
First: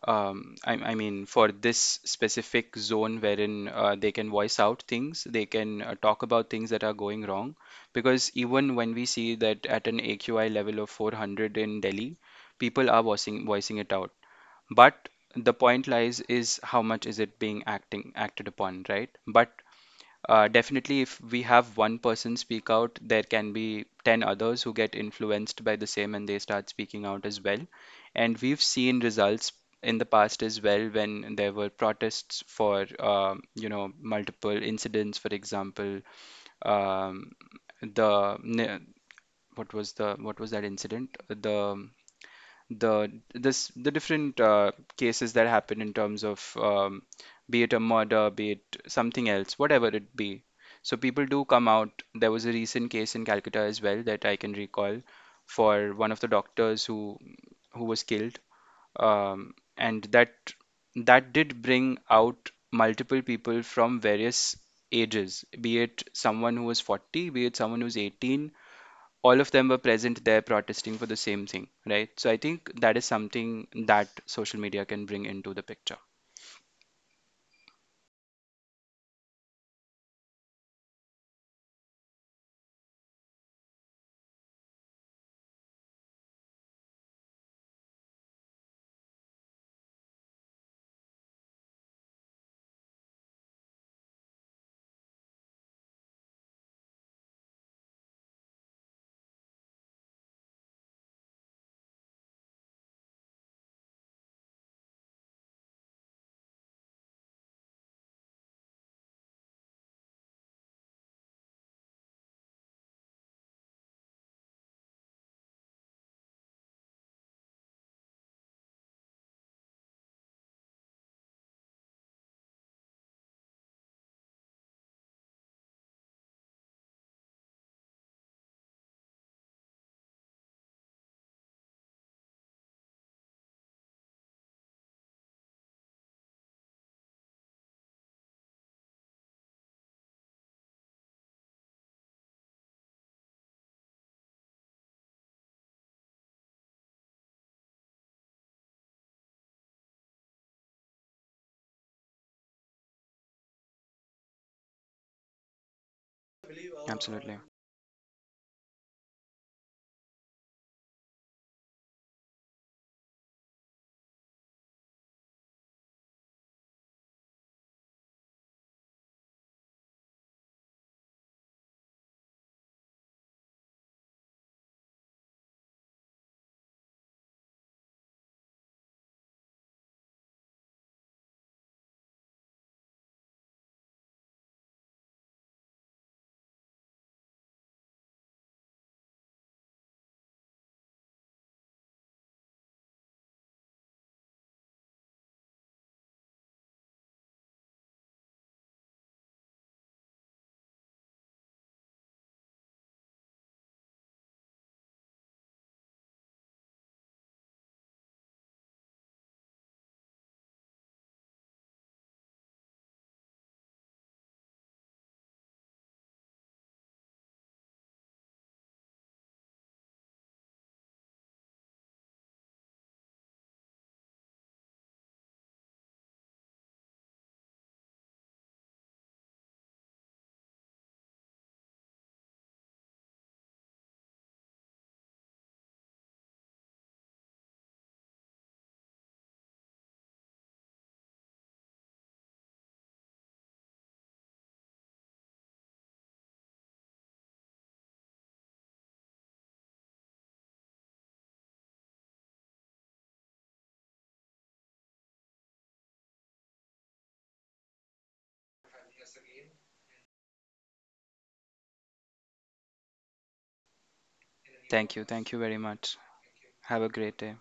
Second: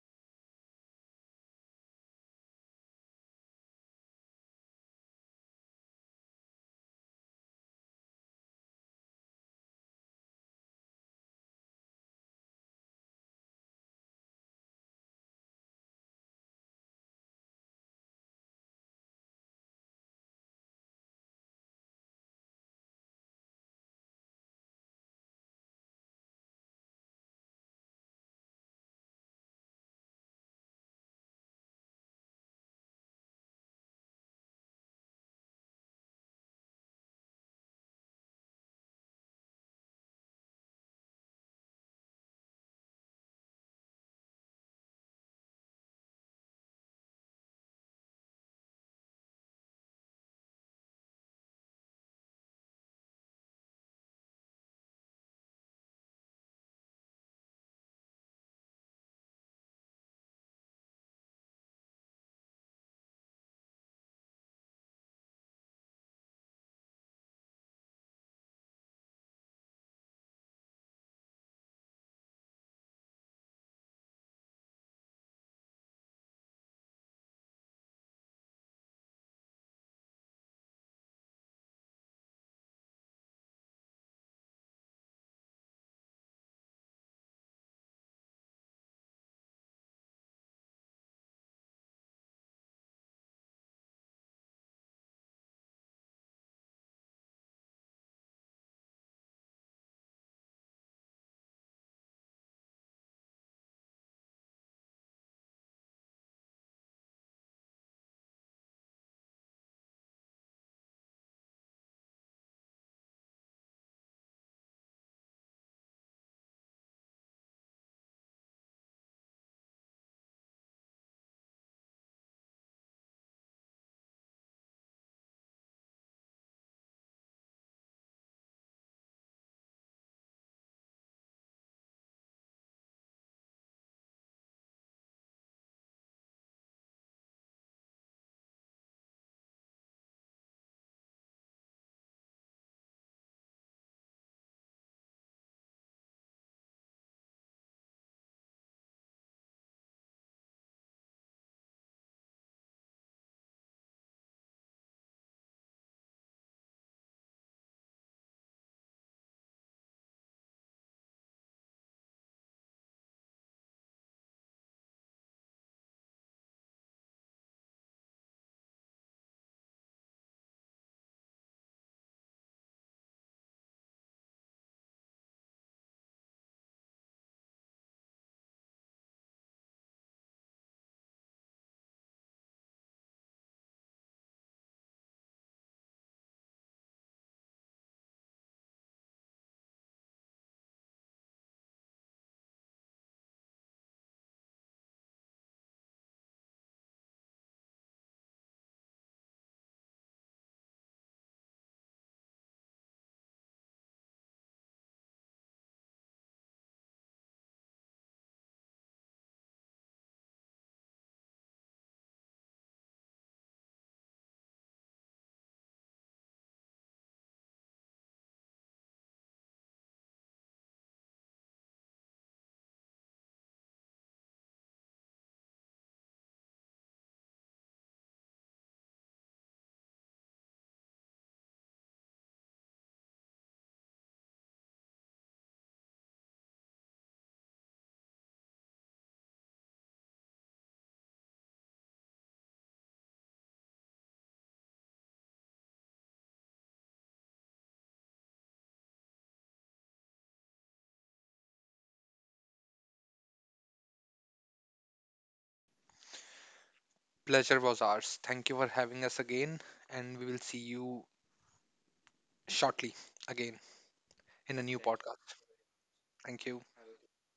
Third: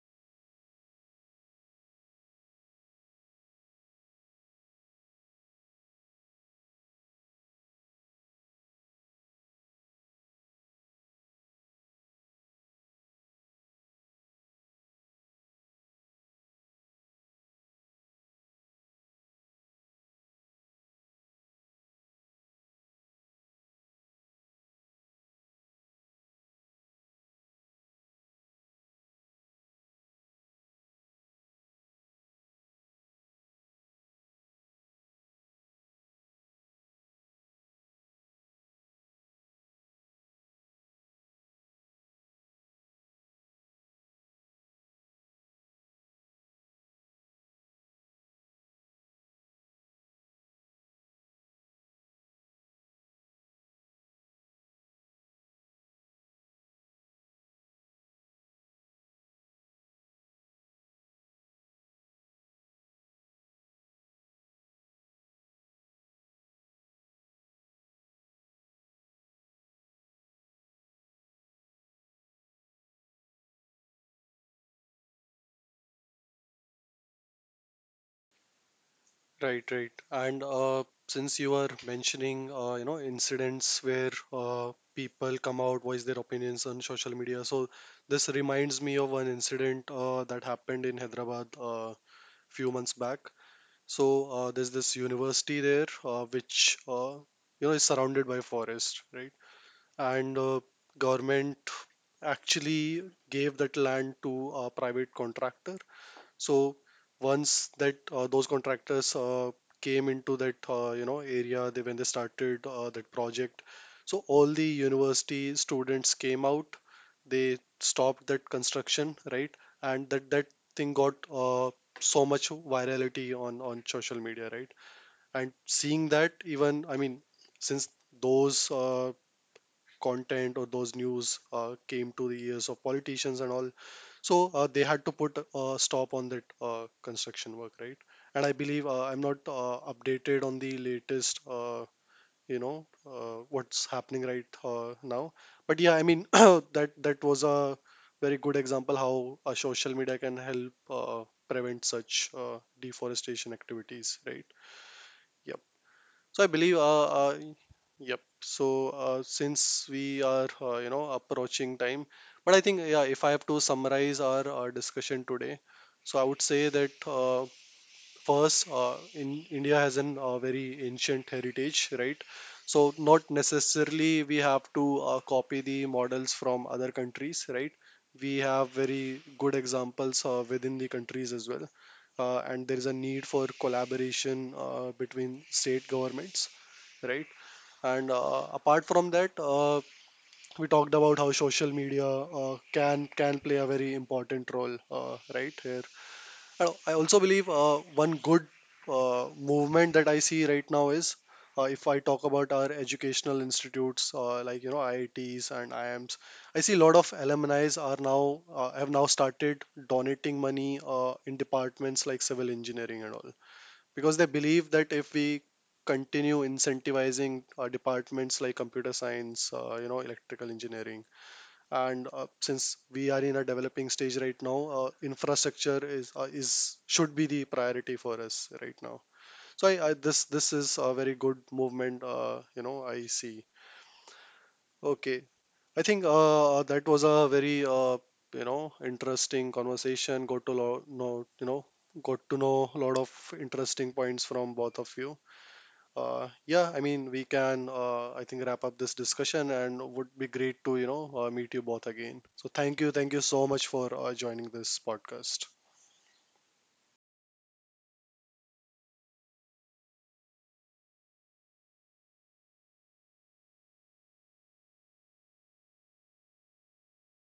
Speaker 3: for this specific zone wherein they can voice out things, they can talk about things that are going wrong. Because even when we see that at an AQI level of 400 in Delhi, people are voicing it out, but the point lies is how much is it being acting acted upon, right? But definitely, if we have one person speak out, there can be 10 others who get influenced by the same and they start speaking out as well. And we've seen results in the past as well, when there were protests for multiple incidents. For example, um, the ne- what was the what was that incident the this the different cases that happen in terms of be it a murder, be it something else, whatever it be. So people do come out. There was a recent case in Calcutta as well that I can recall for one of the doctors who was killed, and that did bring out multiple people from various ages, be it someone who was 40, be it someone who's 18, all of them were present there protesting for the same thing, right? So I think that is something that social media can bring into the picture.
Speaker 1: Right, right. And since you are mentioning, incidents where people come out, voice their opinions on social media, so this reminds me of one incident that happened in Hyderabad few months back. So there's this university there, which you know is surrounded by forest, right? And government actually gave that land to a private contractor. So once that, those contractors came into that, you know area, they when they started that project, so all the university students came out. They stopped that construction, right? And that thing got so much virality on social media, right? And seeing that, even I mean, since those content or those news came to the ears of politicians and all. So they had to put a stop on that construction work, right? And I believe I'm not updated on the latest, what's happening right now. But yeah, I mean that was a very good example how a social media can help prevent such deforestation activities, right? Yeah. So I believe,
Speaker 3: Absolutely.
Speaker 1: yep. So since we are, approaching time, but I think, yeah, if I have to summarize our discussion today, so I would say that first, in India has an very ancient heritage, right? So not necessarily we have to copy the models from other countries, right? We have very good examples within the countries as well, and there is a need for collaboration between state governments, right? And apart from that, we talked about how social media can play a very important role right here. I also believe one good movement that I see right now is, if I talk about our educational institutes like you know IITs and IIMs, I see a lot of alumni are now, have now started donating money in departments like civil engineering and all, because they believe that if we continue incentivizing departments like computer science, electrical engineering, and since we are in a developing stage right now, infrastructure is should be the priority for us right now. So I, this is a very good movement, I see. Okay, I think that was a very interesting conversation. Got to know a lot of interesting points from both of you. Yeah, I mean, we can, I think, wrap up this discussion and would be great to, you know, meet you both again. So thank you. Thank you so much for joining this podcast.
Speaker 2: Pleasure was ours. Thank you for having us again, and we will see you shortly again in a new
Speaker 3: Thank you.
Speaker 2: podcast.
Speaker 3: Thank you very much.
Speaker 2: Thank you.
Speaker 3: Have a great day.